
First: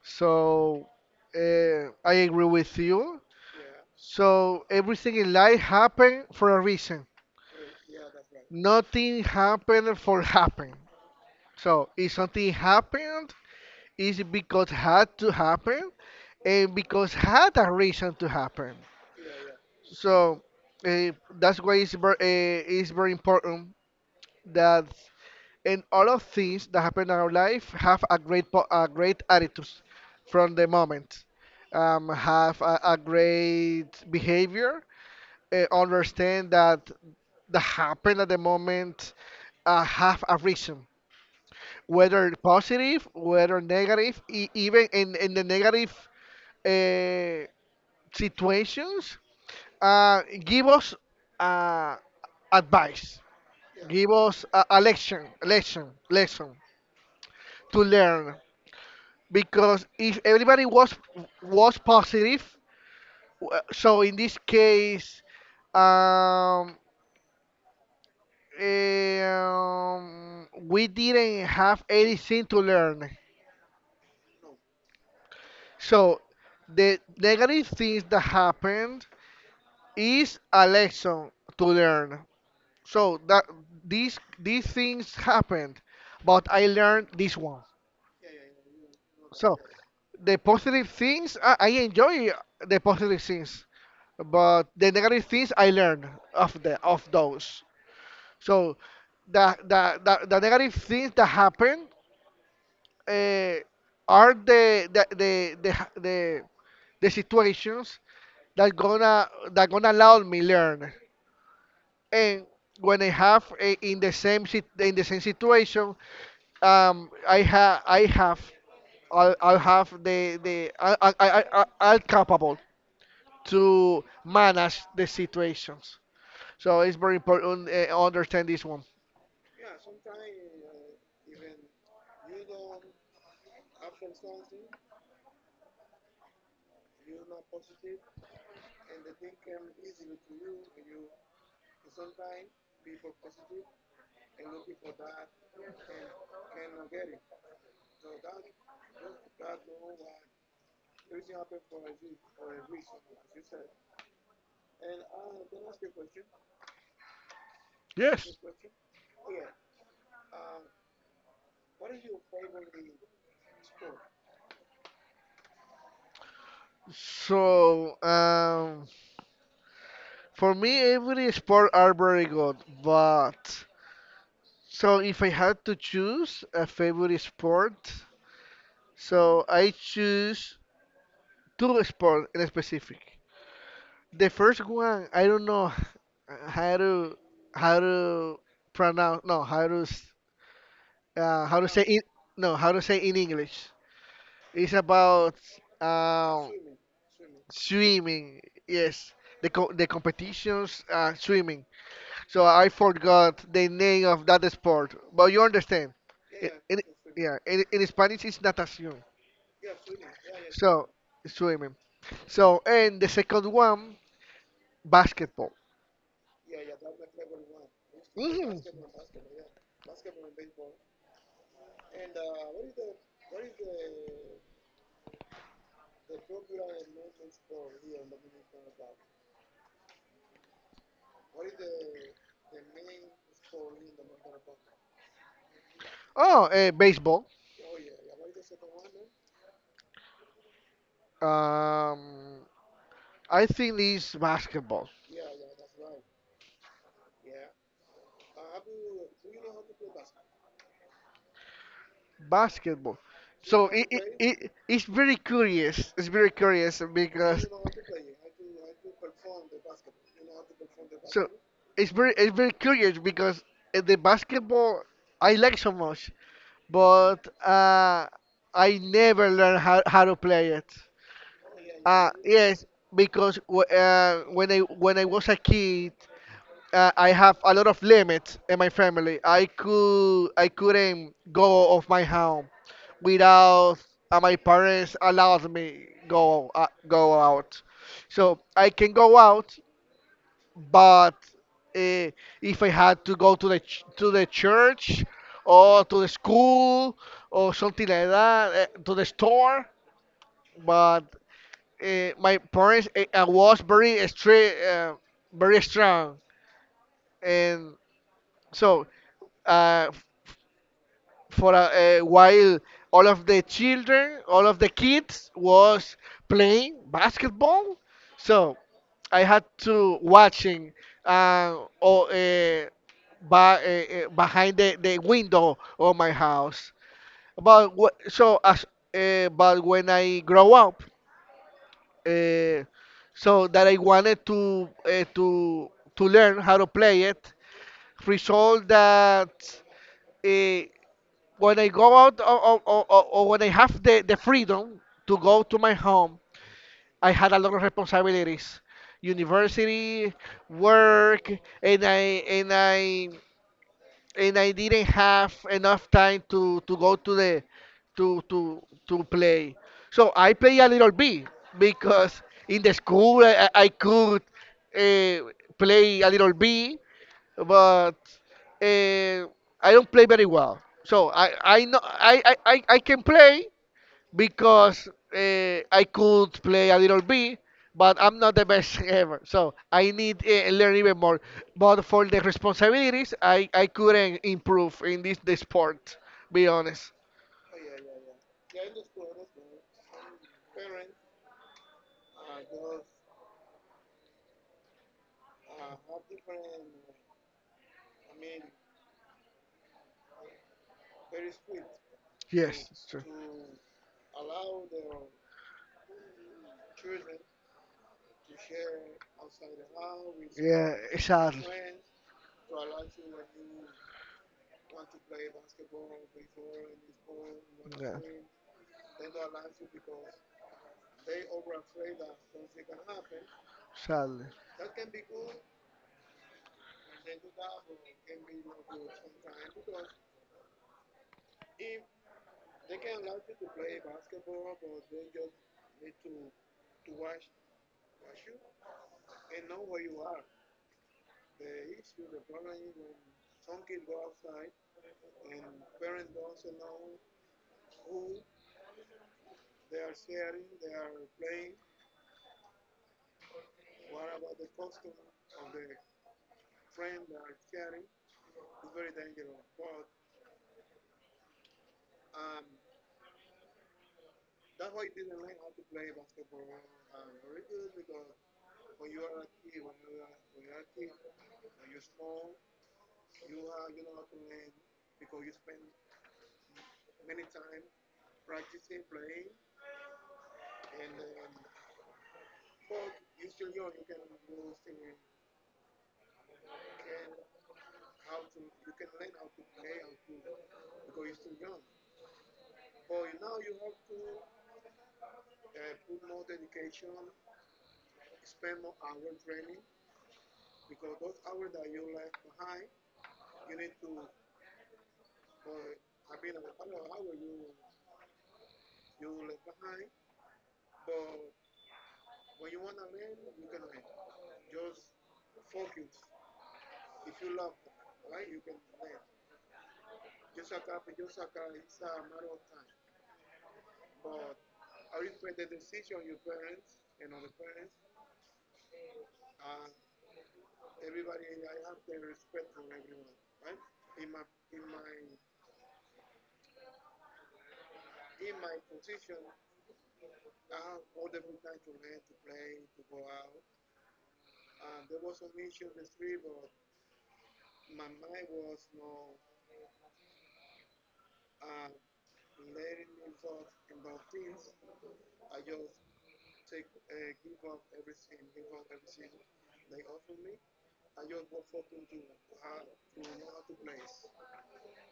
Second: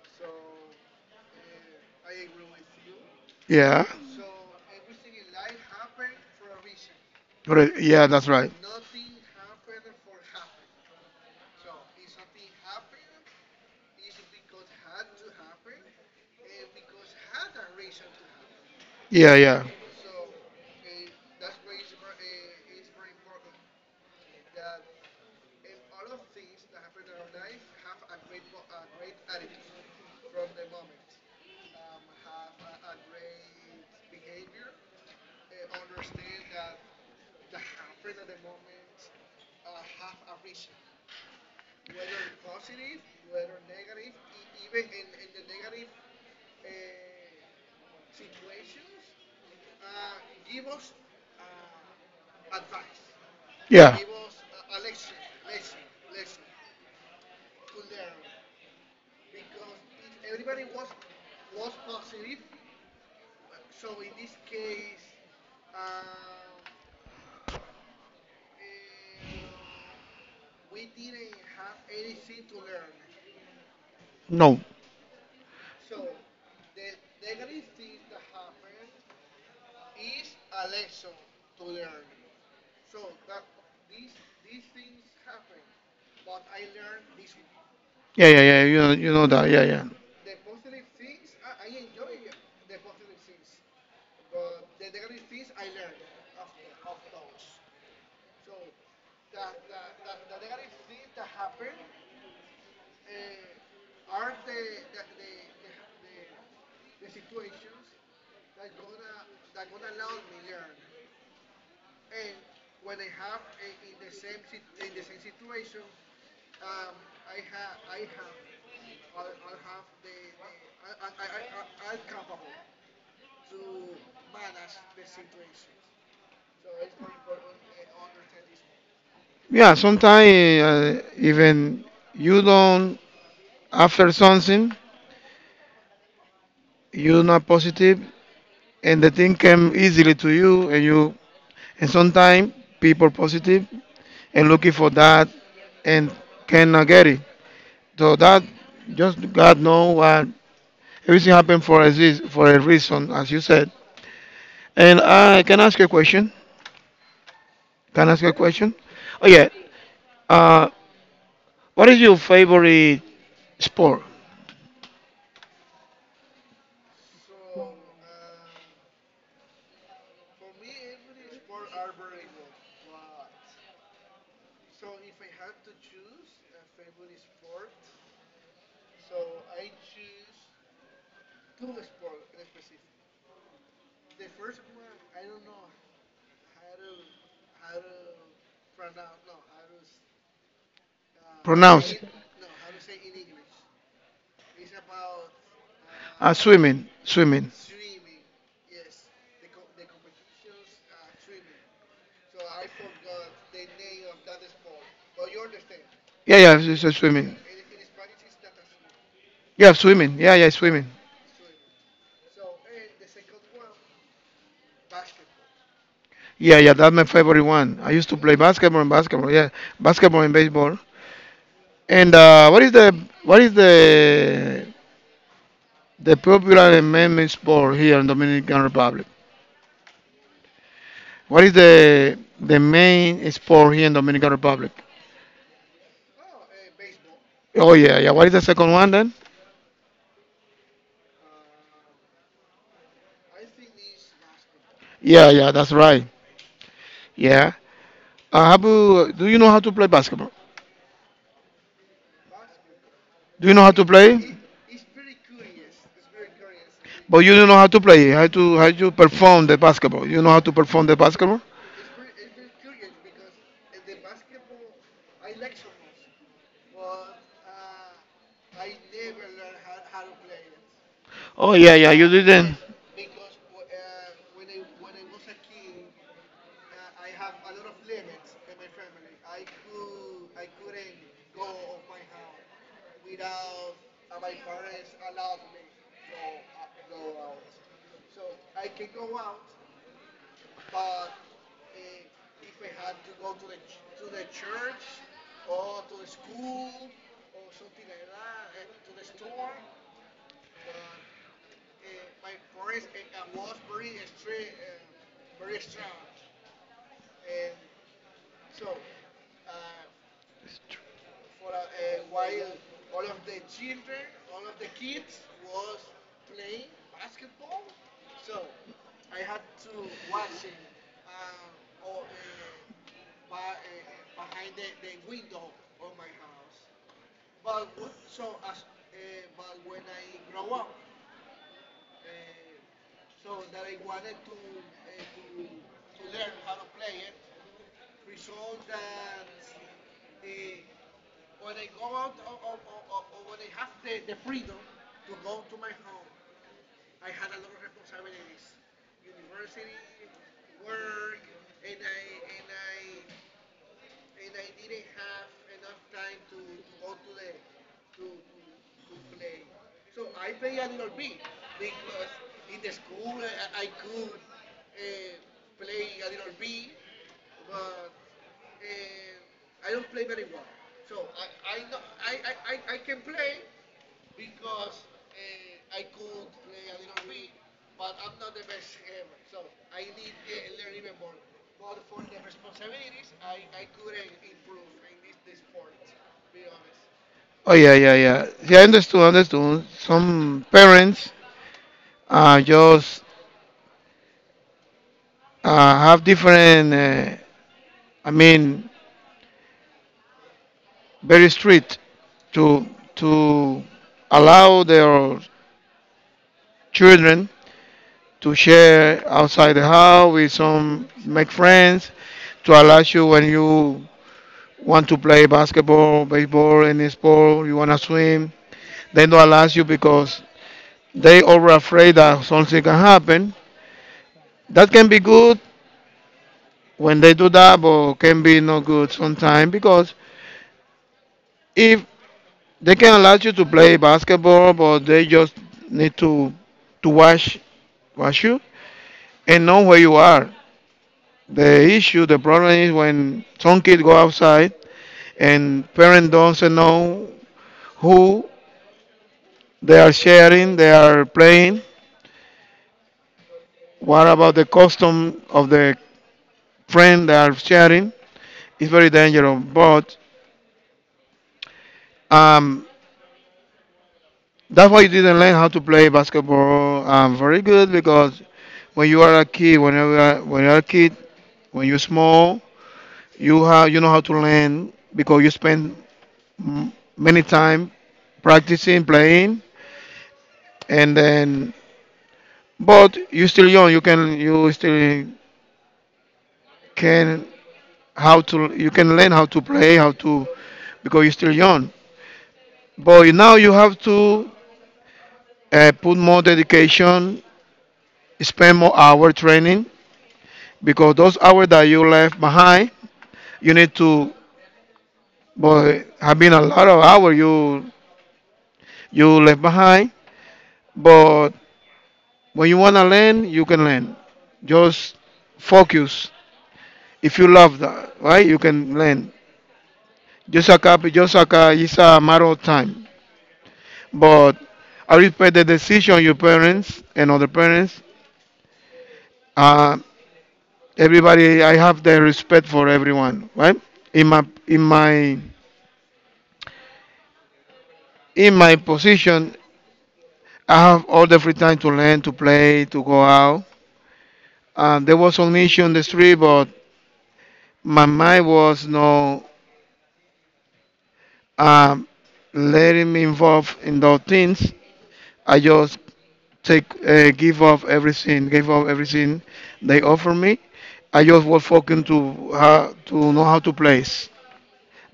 [SPEAKER 1] So I agree with you.
[SPEAKER 2] Yeah.
[SPEAKER 1] So everything in life happened for a reason.
[SPEAKER 2] Right. Yeah, that's right.
[SPEAKER 1] Nothing happened for happen. So if something happened, is because had to happen and because had a reason to happen.
[SPEAKER 2] Yeah, yeah,
[SPEAKER 1] So uh, that's why it's very important that in all of things that happen in our life have a great a great attitude from the moment. Have a great behavior. Understand that the happen at the moment have a reason, whether positive, whether negative, even in the negative uh, situations, give us uh, advice,
[SPEAKER 2] yeah.
[SPEAKER 1] give us a lesson to learn. Because if everybody was positive, so in this case, um, we didn't have anything to learn.
[SPEAKER 2] No.
[SPEAKER 1] So the negative things that happened is a lesson to learn. So that these things happened, but I learned this one.
[SPEAKER 2] Yeah, yeah, yeah. You know that.
[SPEAKER 1] So
[SPEAKER 2] Yeah, yeah.
[SPEAKER 1] the positive things I enjoy the positive things, but the negative things I learned of those. So the negative things that happen uh, are the situations that gonna allow me learn, and when I have in the same situation um i ha i have I'll have the I, I'm capable to manage the situations. So it's very important understand this one.
[SPEAKER 2] Yeah. Sometimes even you don't after something you're not positive, and the thing came easily to you, and you and sometimes people positive and looking for that and cannot get it. So that just God know what everything happened for a reason, as you said. And I can ask you a question. Can I ask you
[SPEAKER 1] Yes.
[SPEAKER 2] a question? Oh yeah. Uh, What is your favorite sport?
[SPEAKER 1] So for me every sport are very good, but so if I had to choose a favorite sport, so I choose two sports in specific. The first one I don't know uh, how to how to pronounce no how to s- how to say
[SPEAKER 2] Pronounce
[SPEAKER 1] in
[SPEAKER 2] it.
[SPEAKER 1] no how to say in English. It's about um,
[SPEAKER 2] Swimming. Swimming.
[SPEAKER 1] swimming. Yes, the the competitions swimming. So I forgot the name of that sport, but you understand.
[SPEAKER 2] Yeah, yeah,
[SPEAKER 1] In,
[SPEAKER 2] it's swimming.
[SPEAKER 1] yeah, in Spanish it's natación.
[SPEAKER 2] Yeah, swimming. Yeah, yeah,
[SPEAKER 1] So
[SPEAKER 2] swimming.
[SPEAKER 1] swimming. So and the second one basketball.
[SPEAKER 2] Yeah, yeah, that's my favorite one. I used to play
[SPEAKER 1] Mhm.
[SPEAKER 2] basketball and basketball. Yeah, basketball and baseball. And what is the popular main sport here in Dominican Republic? What is the main sport here in Dominican Republic?
[SPEAKER 1] Oh, baseball.
[SPEAKER 2] Oh yeah, yeah. What is the second one then?
[SPEAKER 1] Um, I think it's basketball.
[SPEAKER 2] Yeah, yeah, that's right. Yeah. Habu, do you know how to play basketball?
[SPEAKER 1] Basketball.
[SPEAKER 2] Do you know
[SPEAKER 1] So
[SPEAKER 2] how to play?
[SPEAKER 1] it's very curious. It's very curious
[SPEAKER 2] But you
[SPEAKER 1] because
[SPEAKER 2] don't know how to play. How to perform the basketball? You know how to perform the
[SPEAKER 1] so
[SPEAKER 2] basketball?
[SPEAKER 1] it's very curious because the basketball I like so much, but I never learned how to play it.
[SPEAKER 2] Oh yeah, yeah, you didn't.
[SPEAKER 1] Yes, because when I was a kid, I have a lot of limits in my family. I couldn't go off my home without my parents allowed me go go out. So I can go out, but uh, if I had to go to the to the church or to the school or something like that, to the store, but my parents was very strict, very strong, and so. Uh, for a while all of the children, all of the kids was playing basketball. So I had to watching uh, or, uh, by, behind the window of my house. But so as but when I grow up, uh, so that I wanted to learn how to play it. Result that uh, when I go out or when I have the freedom to go to my home, I had a lot of responsibilities. University, work, and I and I and I didn't have enough time to go to the to to to play. So I play a little bit because in the school I could uh, play a little bit, but uh, I don't play very well. So I know I can play because I could play a little bit, but I'm not the best ever. So I need learn even more. But for the responsibilities, I couldn't improve in this the sport. Be honest.
[SPEAKER 2] Oh yeah, yeah, yeah. Yeah, I understood. Some parents just have different. I mean, very strict
[SPEAKER 1] Yes,
[SPEAKER 2] to
[SPEAKER 1] it's true.
[SPEAKER 2] to allow their children to share outside the house with
[SPEAKER 1] Yeah,
[SPEAKER 2] some make
[SPEAKER 1] sadly.
[SPEAKER 2] friends to allow you when you want to play basketball, baseball, any sport, you want to
[SPEAKER 1] Yeah,
[SPEAKER 2] swim, they don't allow you because they over afraid that something can happen.
[SPEAKER 1] sadly.
[SPEAKER 2] That can be good when they do that, but can be not good sometimes because if they can allow you to play basketball, but they just need to watch you and know where you are. The issue, the problem is when some kids go outside and parents don't know who they are sharing, they are playing. What about the custom of the friend that are sharing? It's very dangerous, but um, that's why you didn't learn how to play basketball very good because when you are a kid, when you're small, you know how to learn because you spend m- many time practicing playing, and then but you're still young. Can you can learn how to play how to because you're still young. But now you have to put more dedication, spend more hour training because those hours that you left behind, you need to. But have been a lot of hours you left behind. But when you wanna learn, you can learn. Just focus. If you love that, right? You can learn. Just a copy, it's a matter of time. But I respect the decision your parents and other parents. Uh, Everybody, I have the respect for everyone, right? In my in my position, I have all the free time to learn, to play, to go out. There was some issue on the street, but my mind was no, um, letting me involve in those things. I just take give up everything, give up everything they offer me. I just was focused to how to know how to play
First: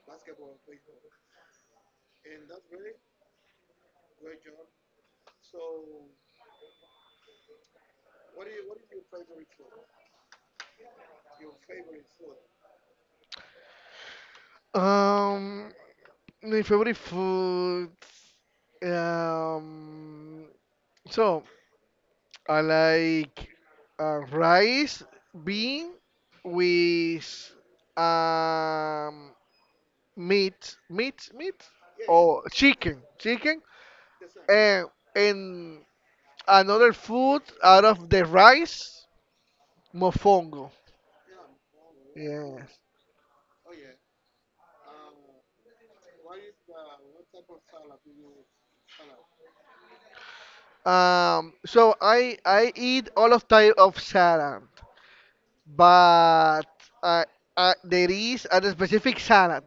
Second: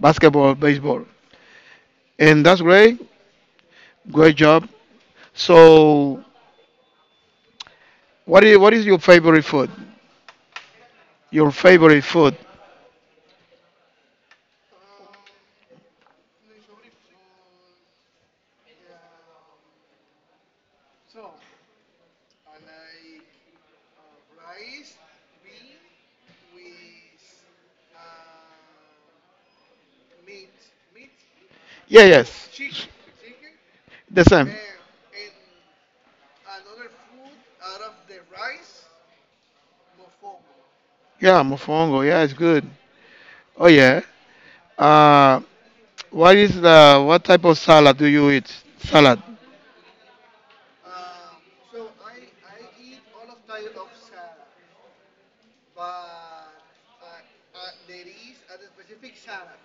[SPEAKER 2] basketball, baseball, and that's great, great job. So, what is your favorite food? Your favorite food?
[SPEAKER 1] Um. My favorite food. Um, so I like rice, bean with um, meat, meat, meat,
[SPEAKER 2] Yeah,
[SPEAKER 1] or
[SPEAKER 2] yes.
[SPEAKER 1] chicken, chicken,
[SPEAKER 2] The same.
[SPEAKER 1] and and another food out of the rice, mofongo.
[SPEAKER 2] Yeah, mofongo. Yeah, it's good.
[SPEAKER 1] Yes.
[SPEAKER 2] Oh yeah. Uh, what is the what type of salad do you eat? Salad.
[SPEAKER 1] So I eat all of type of salad. But uh, there is a specific salad.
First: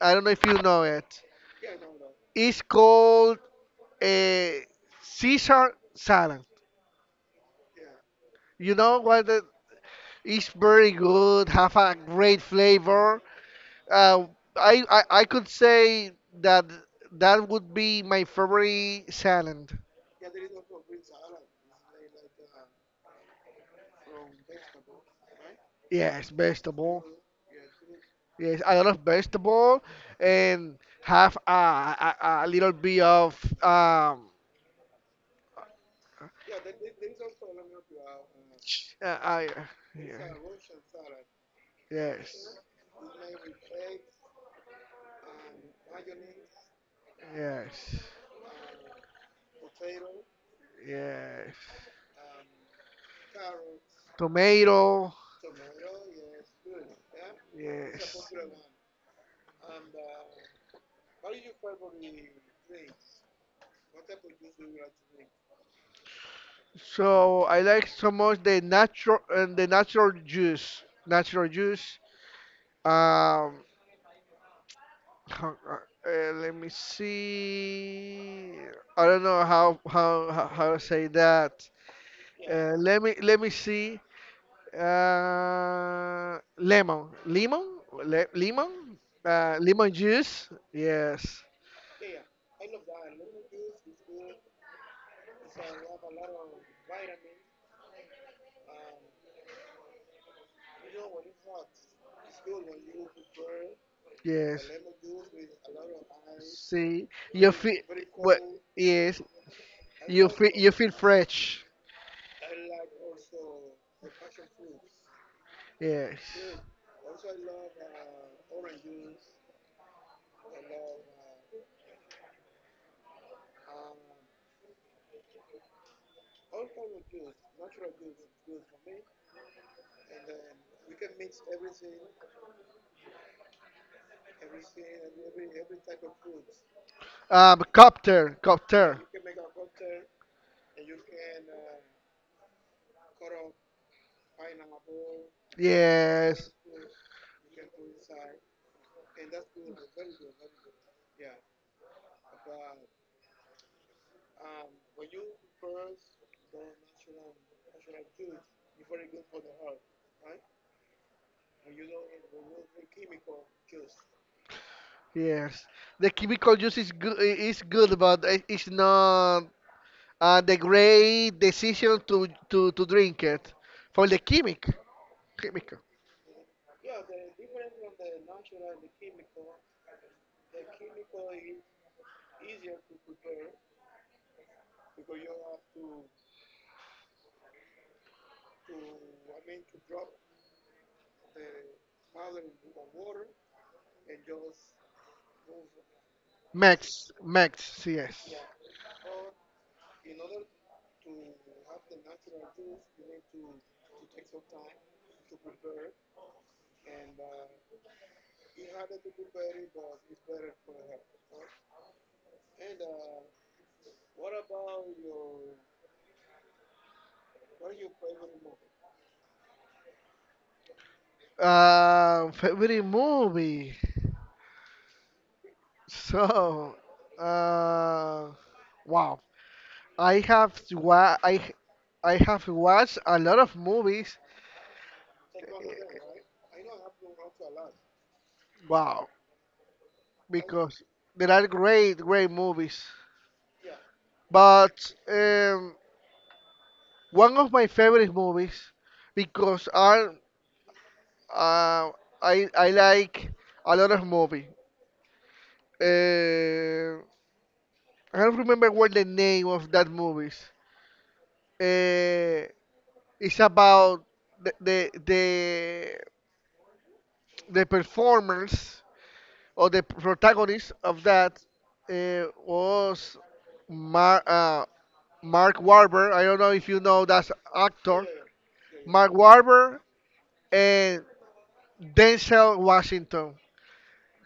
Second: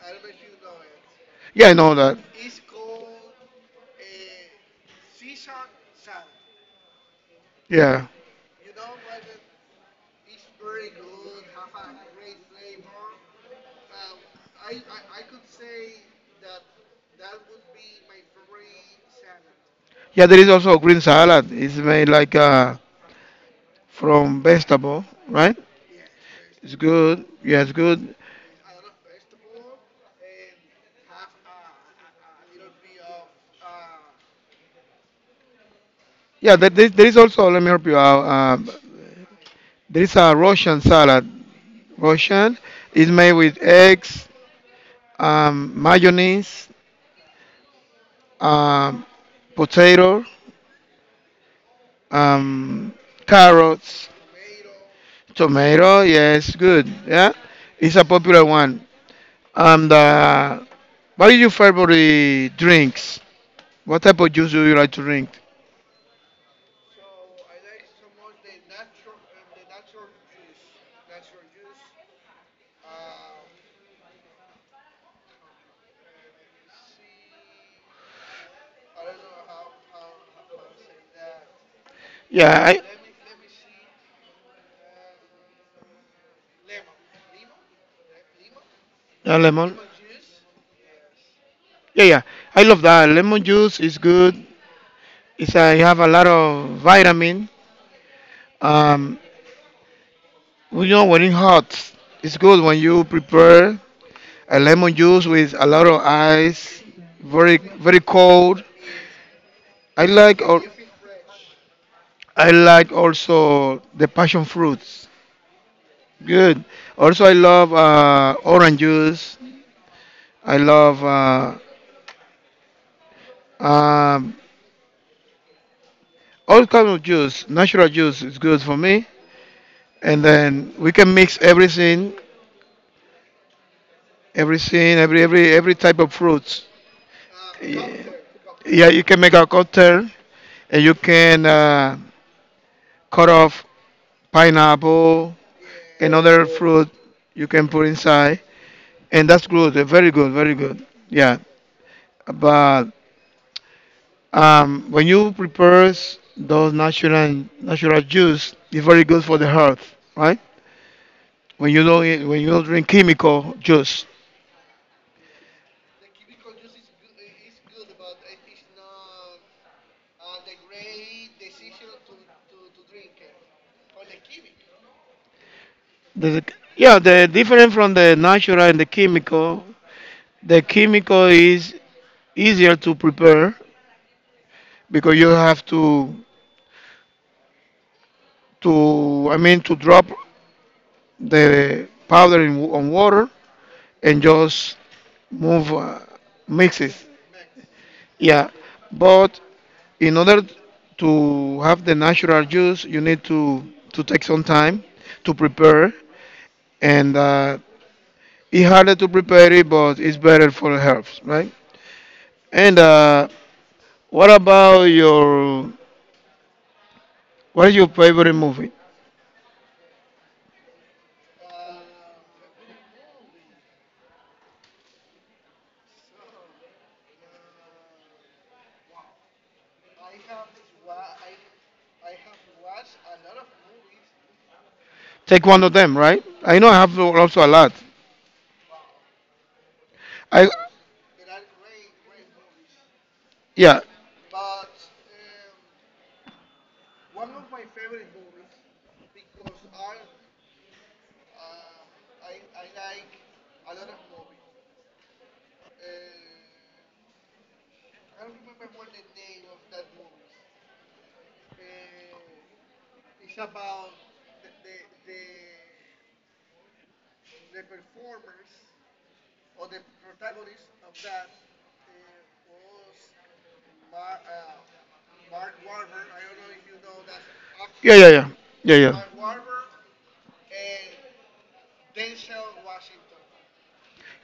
[SPEAKER 1] I don't know if you know it.
[SPEAKER 2] Yeah, I know that.
[SPEAKER 1] It's called a Caesar salad.
[SPEAKER 2] Yeah.
[SPEAKER 1] You know what? It's very good. Have a great flavor. Uh, I could say that that would be my favorite salad.
[SPEAKER 2] Yeah, there is also a green salad. It's made like from vegetable, right?
[SPEAKER 1] Yes,
[SPEAKER 2] It's
[SPEAKER 1] vegetable.
[SPEAKER 2] good. Yeah, it's good.
[SPEAKER 1] Yes, a lot of vegetable and have a little bit of.
[SPEAKER 2] Yeah, there is also. Let me help you out.
[SPEAKER 1] Uh, I,
[SPEAKER 2] There is
[SPEAKER 1] yeah.
[SPEAKER 2] a Russian salad. Russian
[SPEAKER 1] Yes.
[SPEAKER 2] is made with eggs, mayonnaise,
[SPEAKER 1] Yes.
[SPEAKER 2] um, potato,
[SPEAKER 1] Yes.
[SPEAKER 2] um, carrots,
[SPEAKER 1] Tomato.
[SPEAKER 2] tomato. Yes, good. Yeah, it's a
[SPEAKER 1] Yes.
[SPEAKER 2] popular one. And what is your favorite drinks? What type of juice do you like to drink?
[SPEAKER 1] So I like so much the natural and the natural juice. Natural juice. Um. how- Let me see. I don't know how to say that.
[SPEAKER 2] Yeah,
[SPEAKER 1] Uh, let me let me see. Uh, lemon, lemon, Lemon,
[SPEAKER 2] yeah, lemon.
[SPEAKER 1] lemon juice. Yes,
[SPEAKER 2] Yeah, yeah. I love that. Lemon juice is good. It's you have a lot of vitamin. Um, you know when it hot, it's good when you prepare a
[SPEAKER 1] yes.
[SPEAKER 2] lemon juice with a lot of ice,
[SPEAKER 1] See, you
[SPEAKER 2] very
[SPEAKER 1] feel
[SPEAKER 2] very
[SPEAKER 1] what?
[SPEAKER 2] cold.
[SPEAKER 1] Yes,
[SPEAKER 2] I like or
[SPEAKER 1] you feel fresh.
[SPEAKER 2] I like also the passion fruits.
[SPEAKER 1] Yes.
[SPEAKER 2] Good. Also, I love orange juice. I love um, all kind of juice. Natural juice is good for me. And then we can mix everything, everything, every type of fruits. Yeah,
[SPEAKER 1] Copter,
[SPEAKER 2] yeah,
[SPEAKER 1] copter.
[SPEAKER 2] you can make a cocktail and you can cut off pineapple and other
[SPEAKER 1] Yes,
[SPEAKER 2] fruit you can put inside. And that's good, very good, very good. Yeah, but when you prepare those natural juice, it's very good for the health, right? When you don't eat, when you don't drink chemical juice,
[SPEAKER 1] yes. The chemical juice is good. Is good, but it- it's not the great decision to drink it for the chemic, chemical.
[SPEAKER 2] the, yeah, the different from the natural and the chemical is easier to prepare because you have to, I mean, to drop the powder on water, and just move mix it.
[SPEAKER 1] Max, Max. Yes.
[SPEAKER 2] Yeah, but in order to have the natural juice, you need to take some time to prepare, and it's harder to prepare it, but it's better for the health, right? And what about your what is your favorite movie?
[SPEAKER 1] Favorite movie. So, uh, wow. I have wa- I I have watched a lot of movies.
[SPEAKER 2] Take one of them, right? I know I have also a lot.
[SPEAKER 1] Wow,
[SPEAKER 2] I
[SPEAKER 1] because there are great great movies.
[SPEAKER 2] Yeah.
[SPEAKER 1] But one of my favorite movies because uh, I like a lot of movies. Uh, I don't remember what the name of that movies. Uh, it's about the the the, the performers or the protagonist of that was Mar- uh, Mark Wahlberg. I don't know if you know that
[SPEAKER 2] Yeah,
[SPEAKER 1] actor,
[SPEAKER 2] yeah, yeah. Yeah, yeah.
[SPEAKER 1] Mark Wahlberg, and Denzel Washington.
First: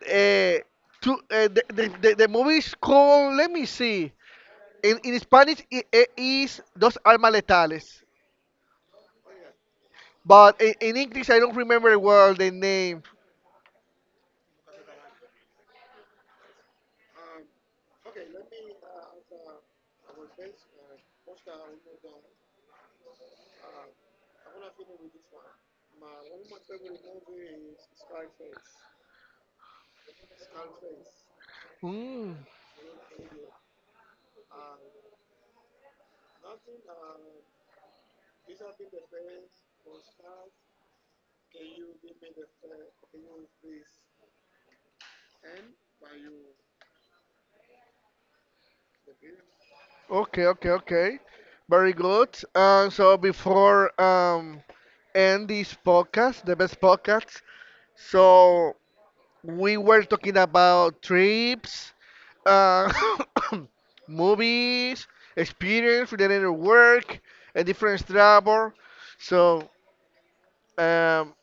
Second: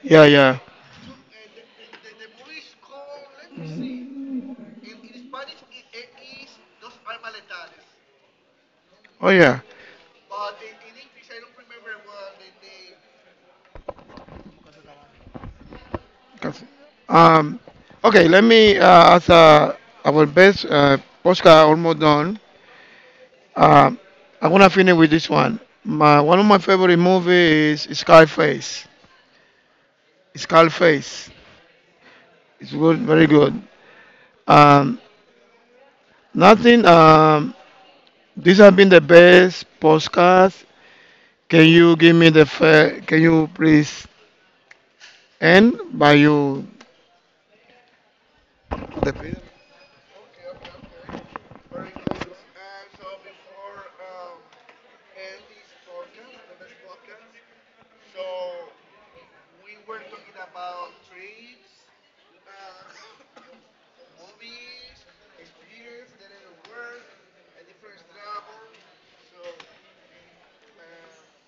[SPEAKER 2] Yeah, yeah.
[SPEAKER 1] Uh, two, The movie is called. Let me see. In Spanish, it is Dos Almas Letales,
[SPEAKER 2] Oh, yeah.
[SPEAKER 1] but in English, I don't remember well the name.
[SPEAKER 2] 'Cause- Um, okay, let me, as our best postcard almost done, uh, I'm gonna finish with this one. My one of my favorite movies is Scarface. Scarface.
[SPEAKER 1] Hmm.
[SPEAKER 2] It's good, very good. Um, Nothing. This has been the best podcast. Can you give me the fair? Can you please end by you? The,
[SPEAKER 1] Okay, okay, okay. Very good. So before end this podcast, the best podcast. So we were talking about trips, uh, movies, experience related to work, and different travel. So um,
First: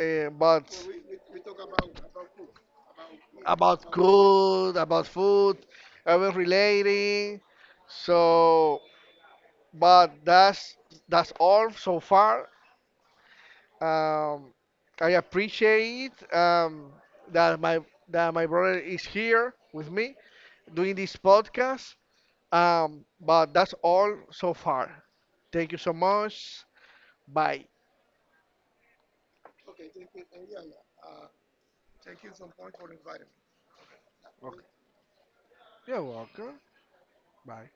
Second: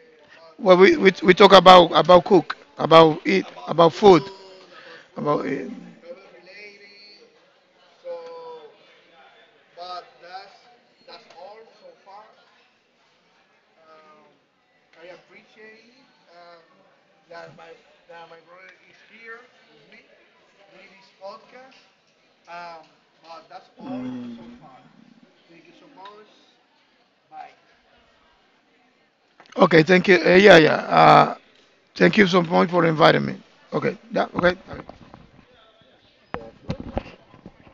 [SPEAKER 1] but
[SPEAKER 2] well, we talk about cook, about eat,
[SPEAKER 1] About
[SPEAKER 2] about food,
[SPEAKER 1] food, about food, about
[SPEAKER 2] about.
[SPEAKER 1] food,
[SPEAKER 2] It.
[SPEAKER 1] about relating. So but that's all so far. Um, I appreciate that my that my brother is here with me doing this podcast. But that's all so far. Thank you so much. Bye.
[SPEAKER 2] Okay, thank you. Yeah, yeah. Thank you so much for inviting me. Okay, yeah,
[SPEAKER 1] Okay.
[SPEAKER 2] okay.
[SPEAKER 1] You're welcome. Bye.